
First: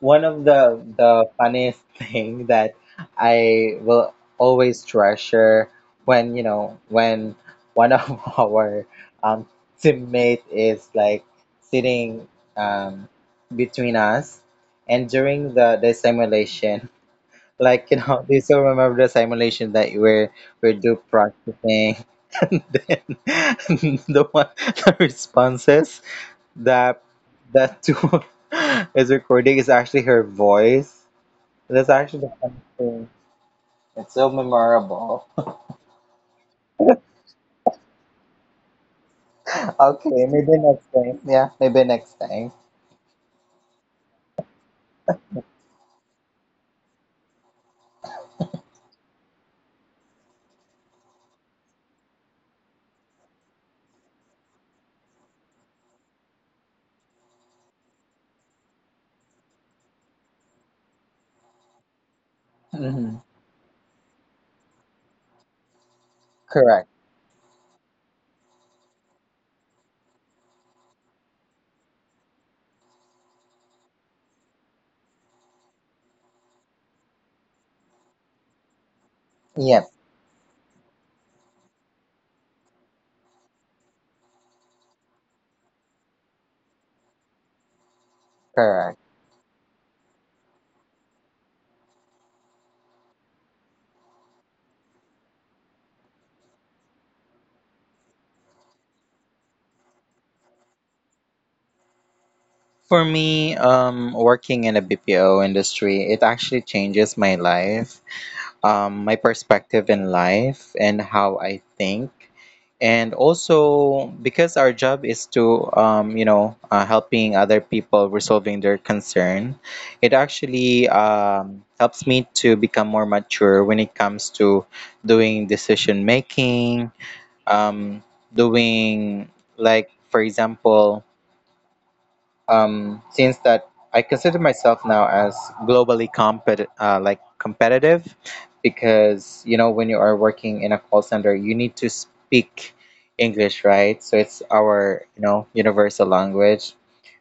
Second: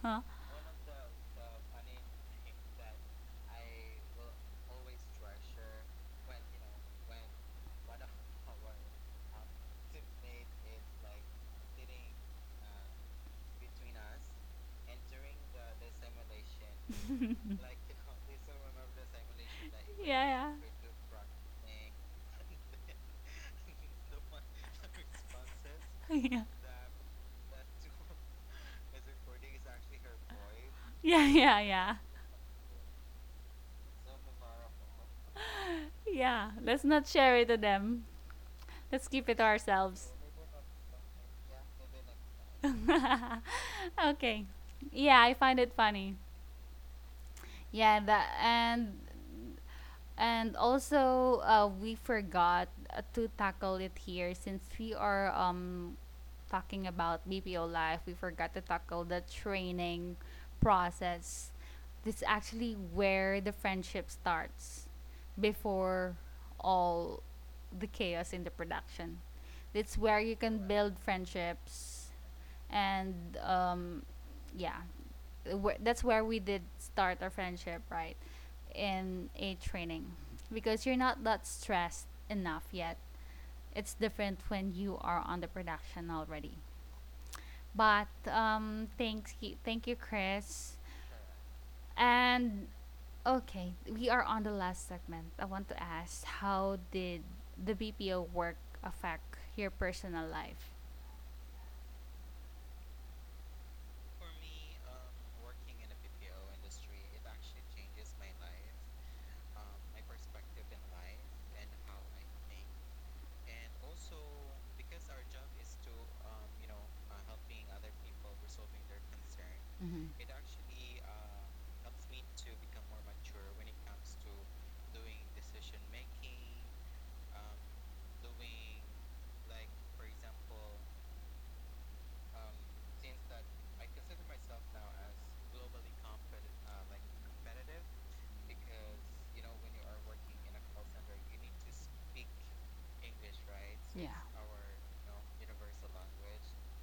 Speaker 2: one of the funniest thing that I will always treasure when, you know, when one of our um teammate is like sitting um between us, and during the simulation. Like, you know, they still remember the simulation that you
Speaker 1: yeah, yeah.
Speaker 2: were do practicing and then the one, the responses that that tool is recording is actually her voice.
Speaker 1: Yeah,
Speaker 2: That's
Speaker 1: yeah,
Speaker 2: actually
Speaker 1: yeah.
Speaker 2: the funny thing. It's so memorable.
Speaker 1: Yeah. Let's not share it to them. Let's keep it to
Speaker 2: Okay,
Speaker 1: ourselves.
Speaker 2: maybe next time. Yeah, maybe next time.
Speaker 1: okay. Yeah, I find it funny. Yeah, that and also, we forgot to tackle it here since we are talking about BPO life. We forgot to tackle the training process. This is actually where the friendship starts before
Speaker 2: Hmm.
Speaker 1: all the chaos in the production. That's where you can
Speaker 2: Correct.
Speaker 1: build friendships and um, yeah, that's where we did start our friendship, right? In a training because you're not that stressed enough
Speaker 2: Yep,
Speaker 1: yet. It's different when you are on the production already. But thanks, thank you, Chris.
Speaker 2: correct.
Speaker 1: And okay, we are on the last segment. I want to ask, how did the BPO work affect your personal life?
Speaker 2: For me, working in a BPO industry, it actually changes my life. My perspective in life and how I think. And also because our job is to, you know, helping other people resolving their concern, it
Speaker 1: Mm-hmm.
Speaker 2: actually helps me to become more mature when it comes to doing decision making, um, doing, like, for example, since that I consider myself now as globally compet like competitive, because you know when you are working in a call center you need to speak English, right, so it's
Speaker 1: Yeah.
Speaker 2: our, you know, universal language.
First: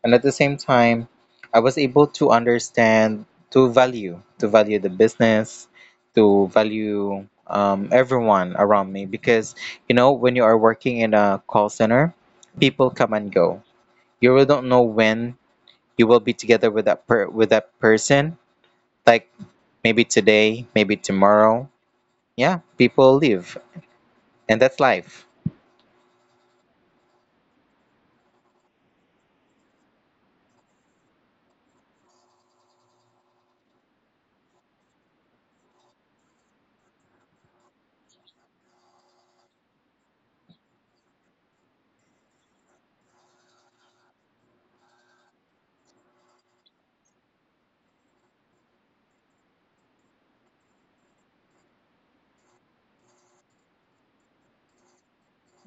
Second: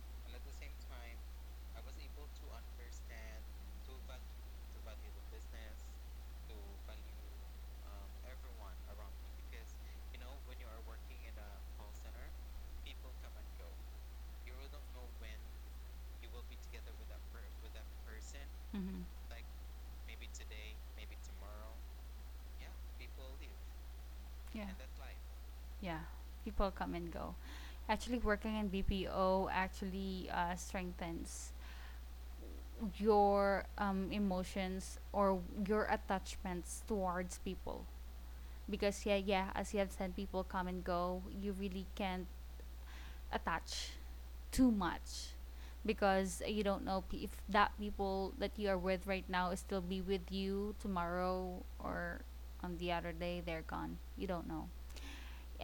Speaker 2: And at the same time, I was able to understand to value the business, to value everyone around me, because you know when you are working in a call center, people come and go, you really don't know when you will be together with with that person,
Speaker 1: Mm-hmm.
Speaker 2: like maybe today, maybe tomorrow, yeah, people live, and
Speaker 1: Yeah.
Speaker 2: that's life.
Speaker 1: Yeah. People come and go. Actually, working in BPO actually strengthens your emotions or your attachments towards people. Because, yeah, yeah, as you have said, people come and go. You really can't attach too much because you don't know if that people that you are with right now is still be with you tomorrow or on the other day they're gone, you don't know.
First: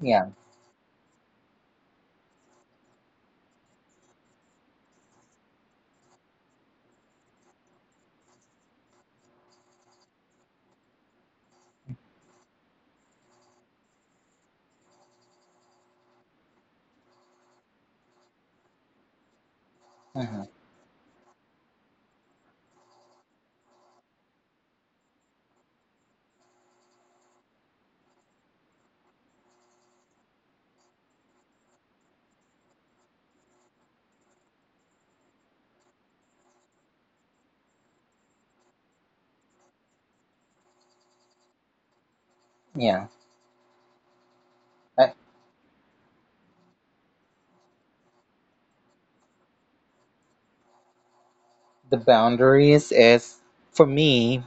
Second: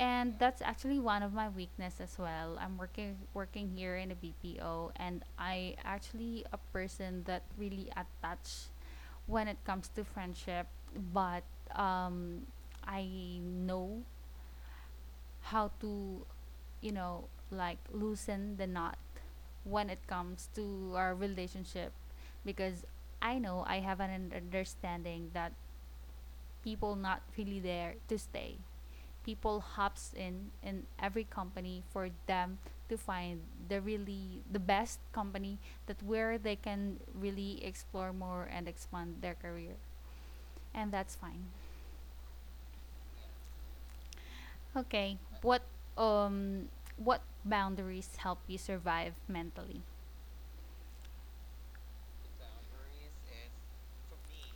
Speaker 2: Yeah.
Speaker 1: that's actually one of my weakness as well. I'm working here in a BPO and I actually a person that really attached when it comes to friendship. But um I know how to, you know, like loosen the knot when it
Speaker 2: Uh-huh.
Speaker 1: comes to our relationship because I know I have an understanding that people not really there to stay. People hops in every company for them to find the really the best company that where they can really explore more and expand their career. And that's fine.
Speaker 2: Yeah.
Speaker 1: Okay.
Speaker 2: uh,
Speaker 1: Um what boundaries help you survive mentally?
Speaker 2: the boundaries is, for me,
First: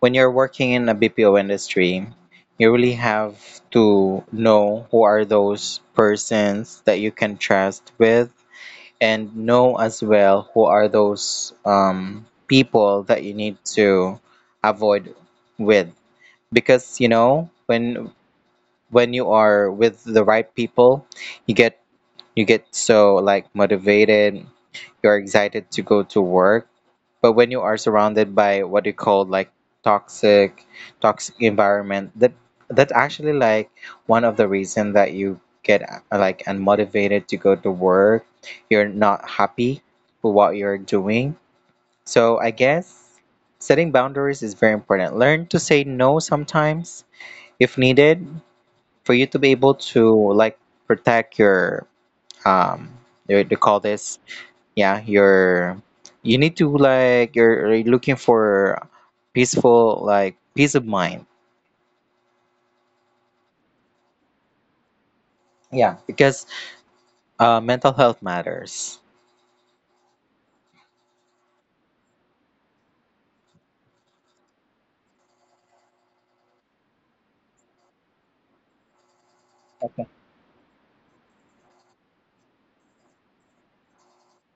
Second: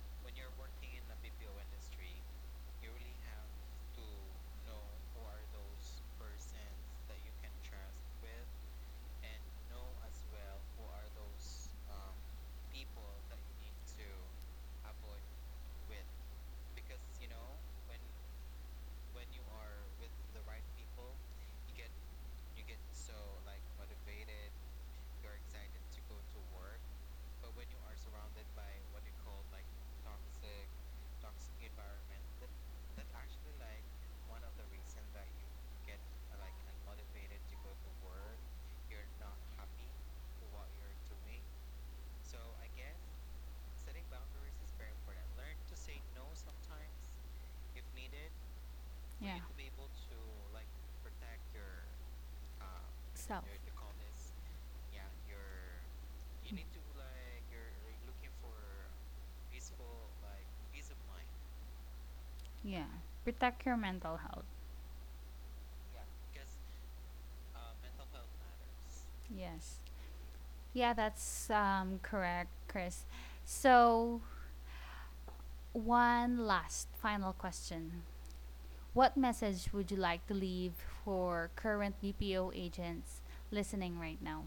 Speaker 2: when you're working in a BPO industry, you really have to know who are those persons that you can trust with, and know as well who are those people that you need to avoid with. Because you know when you are with the right people, you get you get so like motivated, you're excited to go to work. But when you are surrounded by what you call like toxic, toxic environment, that that's actually like one of the reason that you get like unmotivated to go to work, you're not happy with what you're doing. So I guess setting boundaries is very important. Learn to say no sometimes if needed, for you to
Speaker 1: Yeah.
Speaker 2: be able to like protect your um
Speaker 1: Self.
Speaker 2: they call this, yeah, your — you need to like, you're looking for peaceful, like peace of mind.
Speaker 1: Yeah. Protect your mental health.
Speaker 2: Yeah, because mental health matters.
Speaker 1: Yes. Yeah, that's correct, Chris. So, one last final question. What message would you like to leave for current BPO agents listening right now?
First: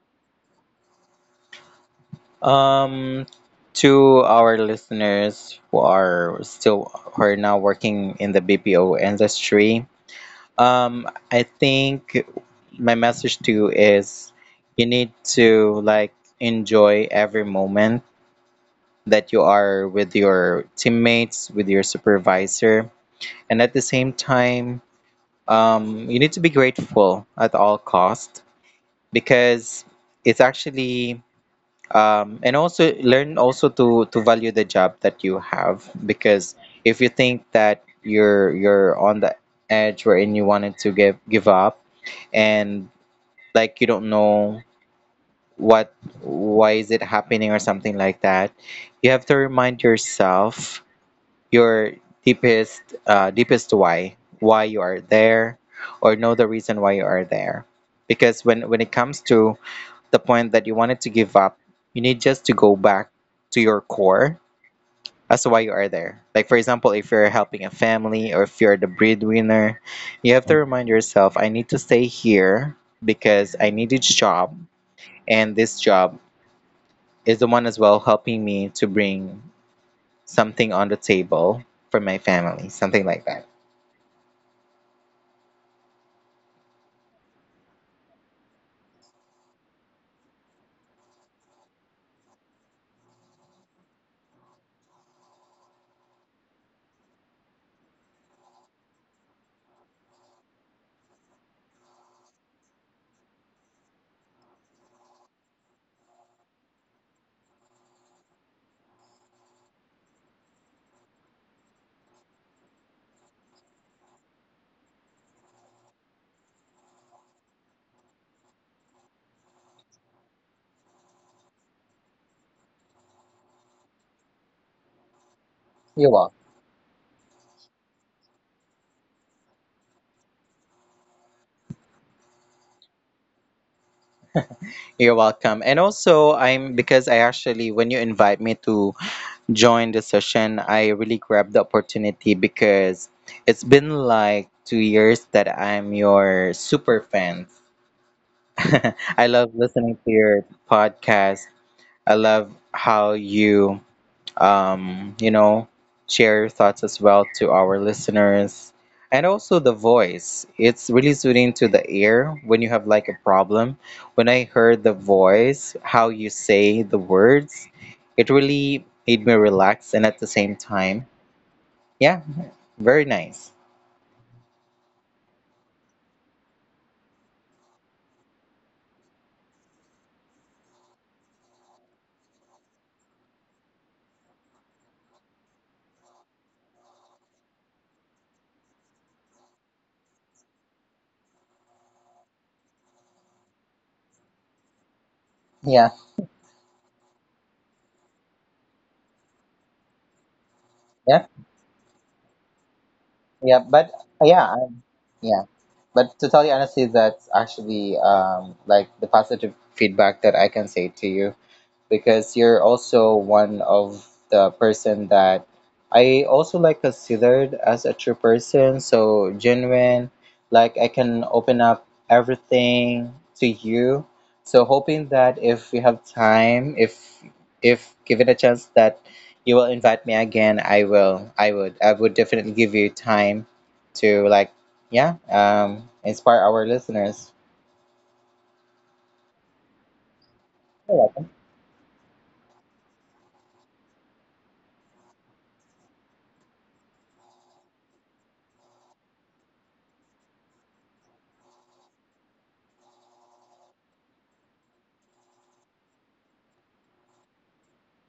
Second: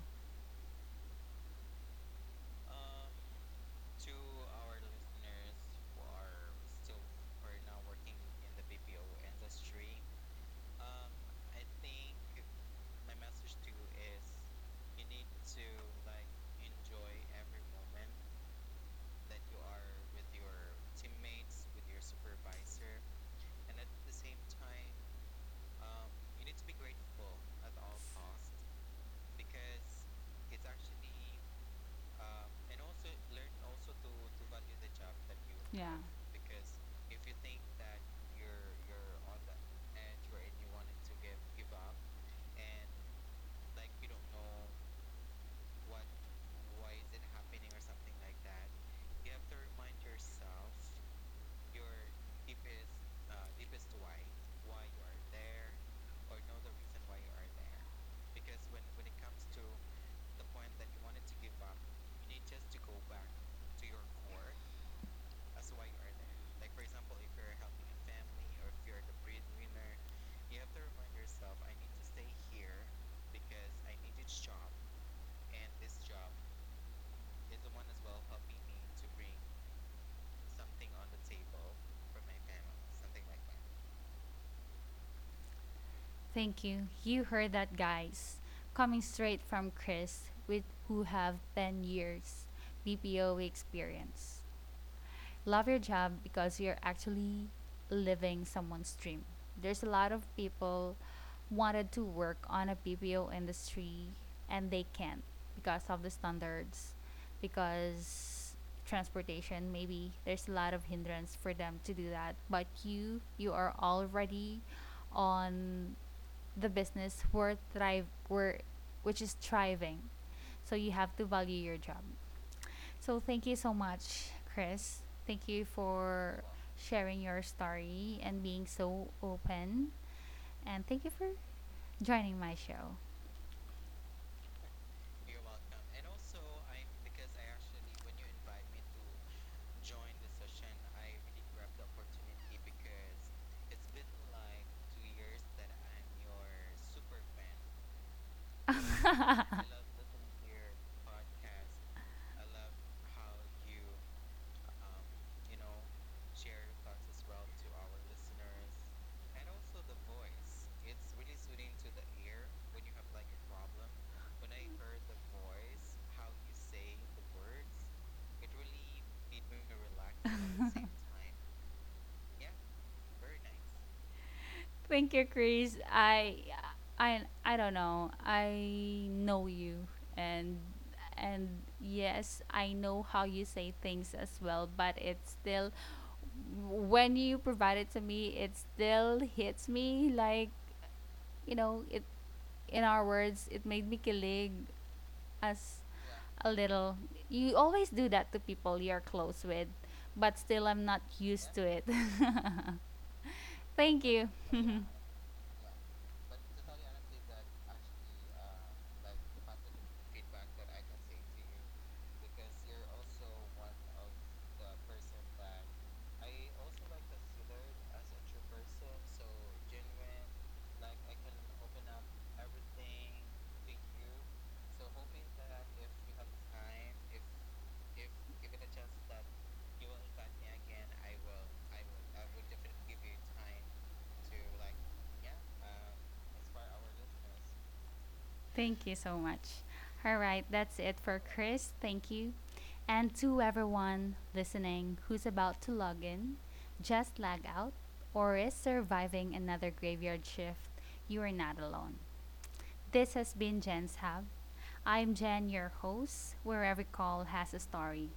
Speaker 2: um to our listeners who are still, who are now working in the BPO industry, I think my message to you is you need to like enjoy every moment that you are with your teammates, with your supervisor, and at the same time, you need to be grateful at all cost, because it's actually and also learn also to value the job that you
Speaker 1: Yeah.
Speaker 2: have. Because if you think that you're on the edge wherein you wanted to give up, and like you don't know what, why is it happening or something like that, you have to remind yourself your deepest deepest why you are there, or know the reason why you are there. Because when it comes to the point that you wanted to give up, you need just to go back to your core as to why you are there. Like, for example, if you're helping a family or if you're the breadwinner, you have to remind yourself, I need to stay here because I need this job. And this job is the one as well helping me to bring something on the table for my family, something like that.
Speaker 1: Thank you. You heard that, guys. Coming straight from Chris, with who have 10 years BPO experience. Love your job because you're actually living someone's dream. There's a lot of people wanted to work on a BPO industry and they can't because of the standards, because transportation maybe there's a lot of hindrance for them to do that. But you are already on the business where thrive where which is thriving. So you have to value your job. So thank you so much, Chris. Thank you
Speaker 2: You're welcome.
Speaker 1: for sharing your story and being so open. And thank you for joining my show.
Speaker 2: You're welcome. And also, I'm — because I actually, when you invite me to join the session, I really grabbed the opportunity because it's been like 2 years that I'm your super fan. I love listening to your podcast. I love how you you know, share your thoughts as well to our listeners. And also the voice. It's really soothing to the ear when you have like a problem. When I heard the voice, how you say the words, it really made me relax, and at the same time, yeah, very nice.
Speaker 1: thank you, Chris. I don't know. I know you and and yes, I know how you say things as well, but it's still when you provide it to me, it still hits me like, you know, it in our words, it made me kilig as
Speaker 2: Yeah,
Speaker 1: a little. You always do that to people you're close with, but still I'm not
Speaker 2: yeah,
Speaker 1: used to it.
Speaker 2: yeah. But
Speaker 1: Thank you.
Speaker 2: yeah, yeah. But to tell you honestly, that's actually like the positive feedback that I can say to you, because you're also one of the person that I also like considered as a true person, so genuine, like I can open up everything to you. So hoping that if we have time, if given a chance that you will invite me again, I will. I would. I would definitely give you time to like yeah, inspire our listeners.
Speaker 1: Thank you so much. All right, that's it
Speaker 2: You're
Speaker 1: for
Speaker 2: welcome.
Speaker 1: Chris. Thank you. And to everyone listening who's about to log in, just lag out, or is surviving another graveyard shift, you are not alone. This has been Jen's Hub. I'm Jen, your host, where every call has a story.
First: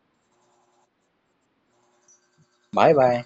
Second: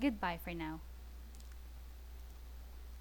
Speaker 1: Goodbye for now.
Speaker 2: Bye bye.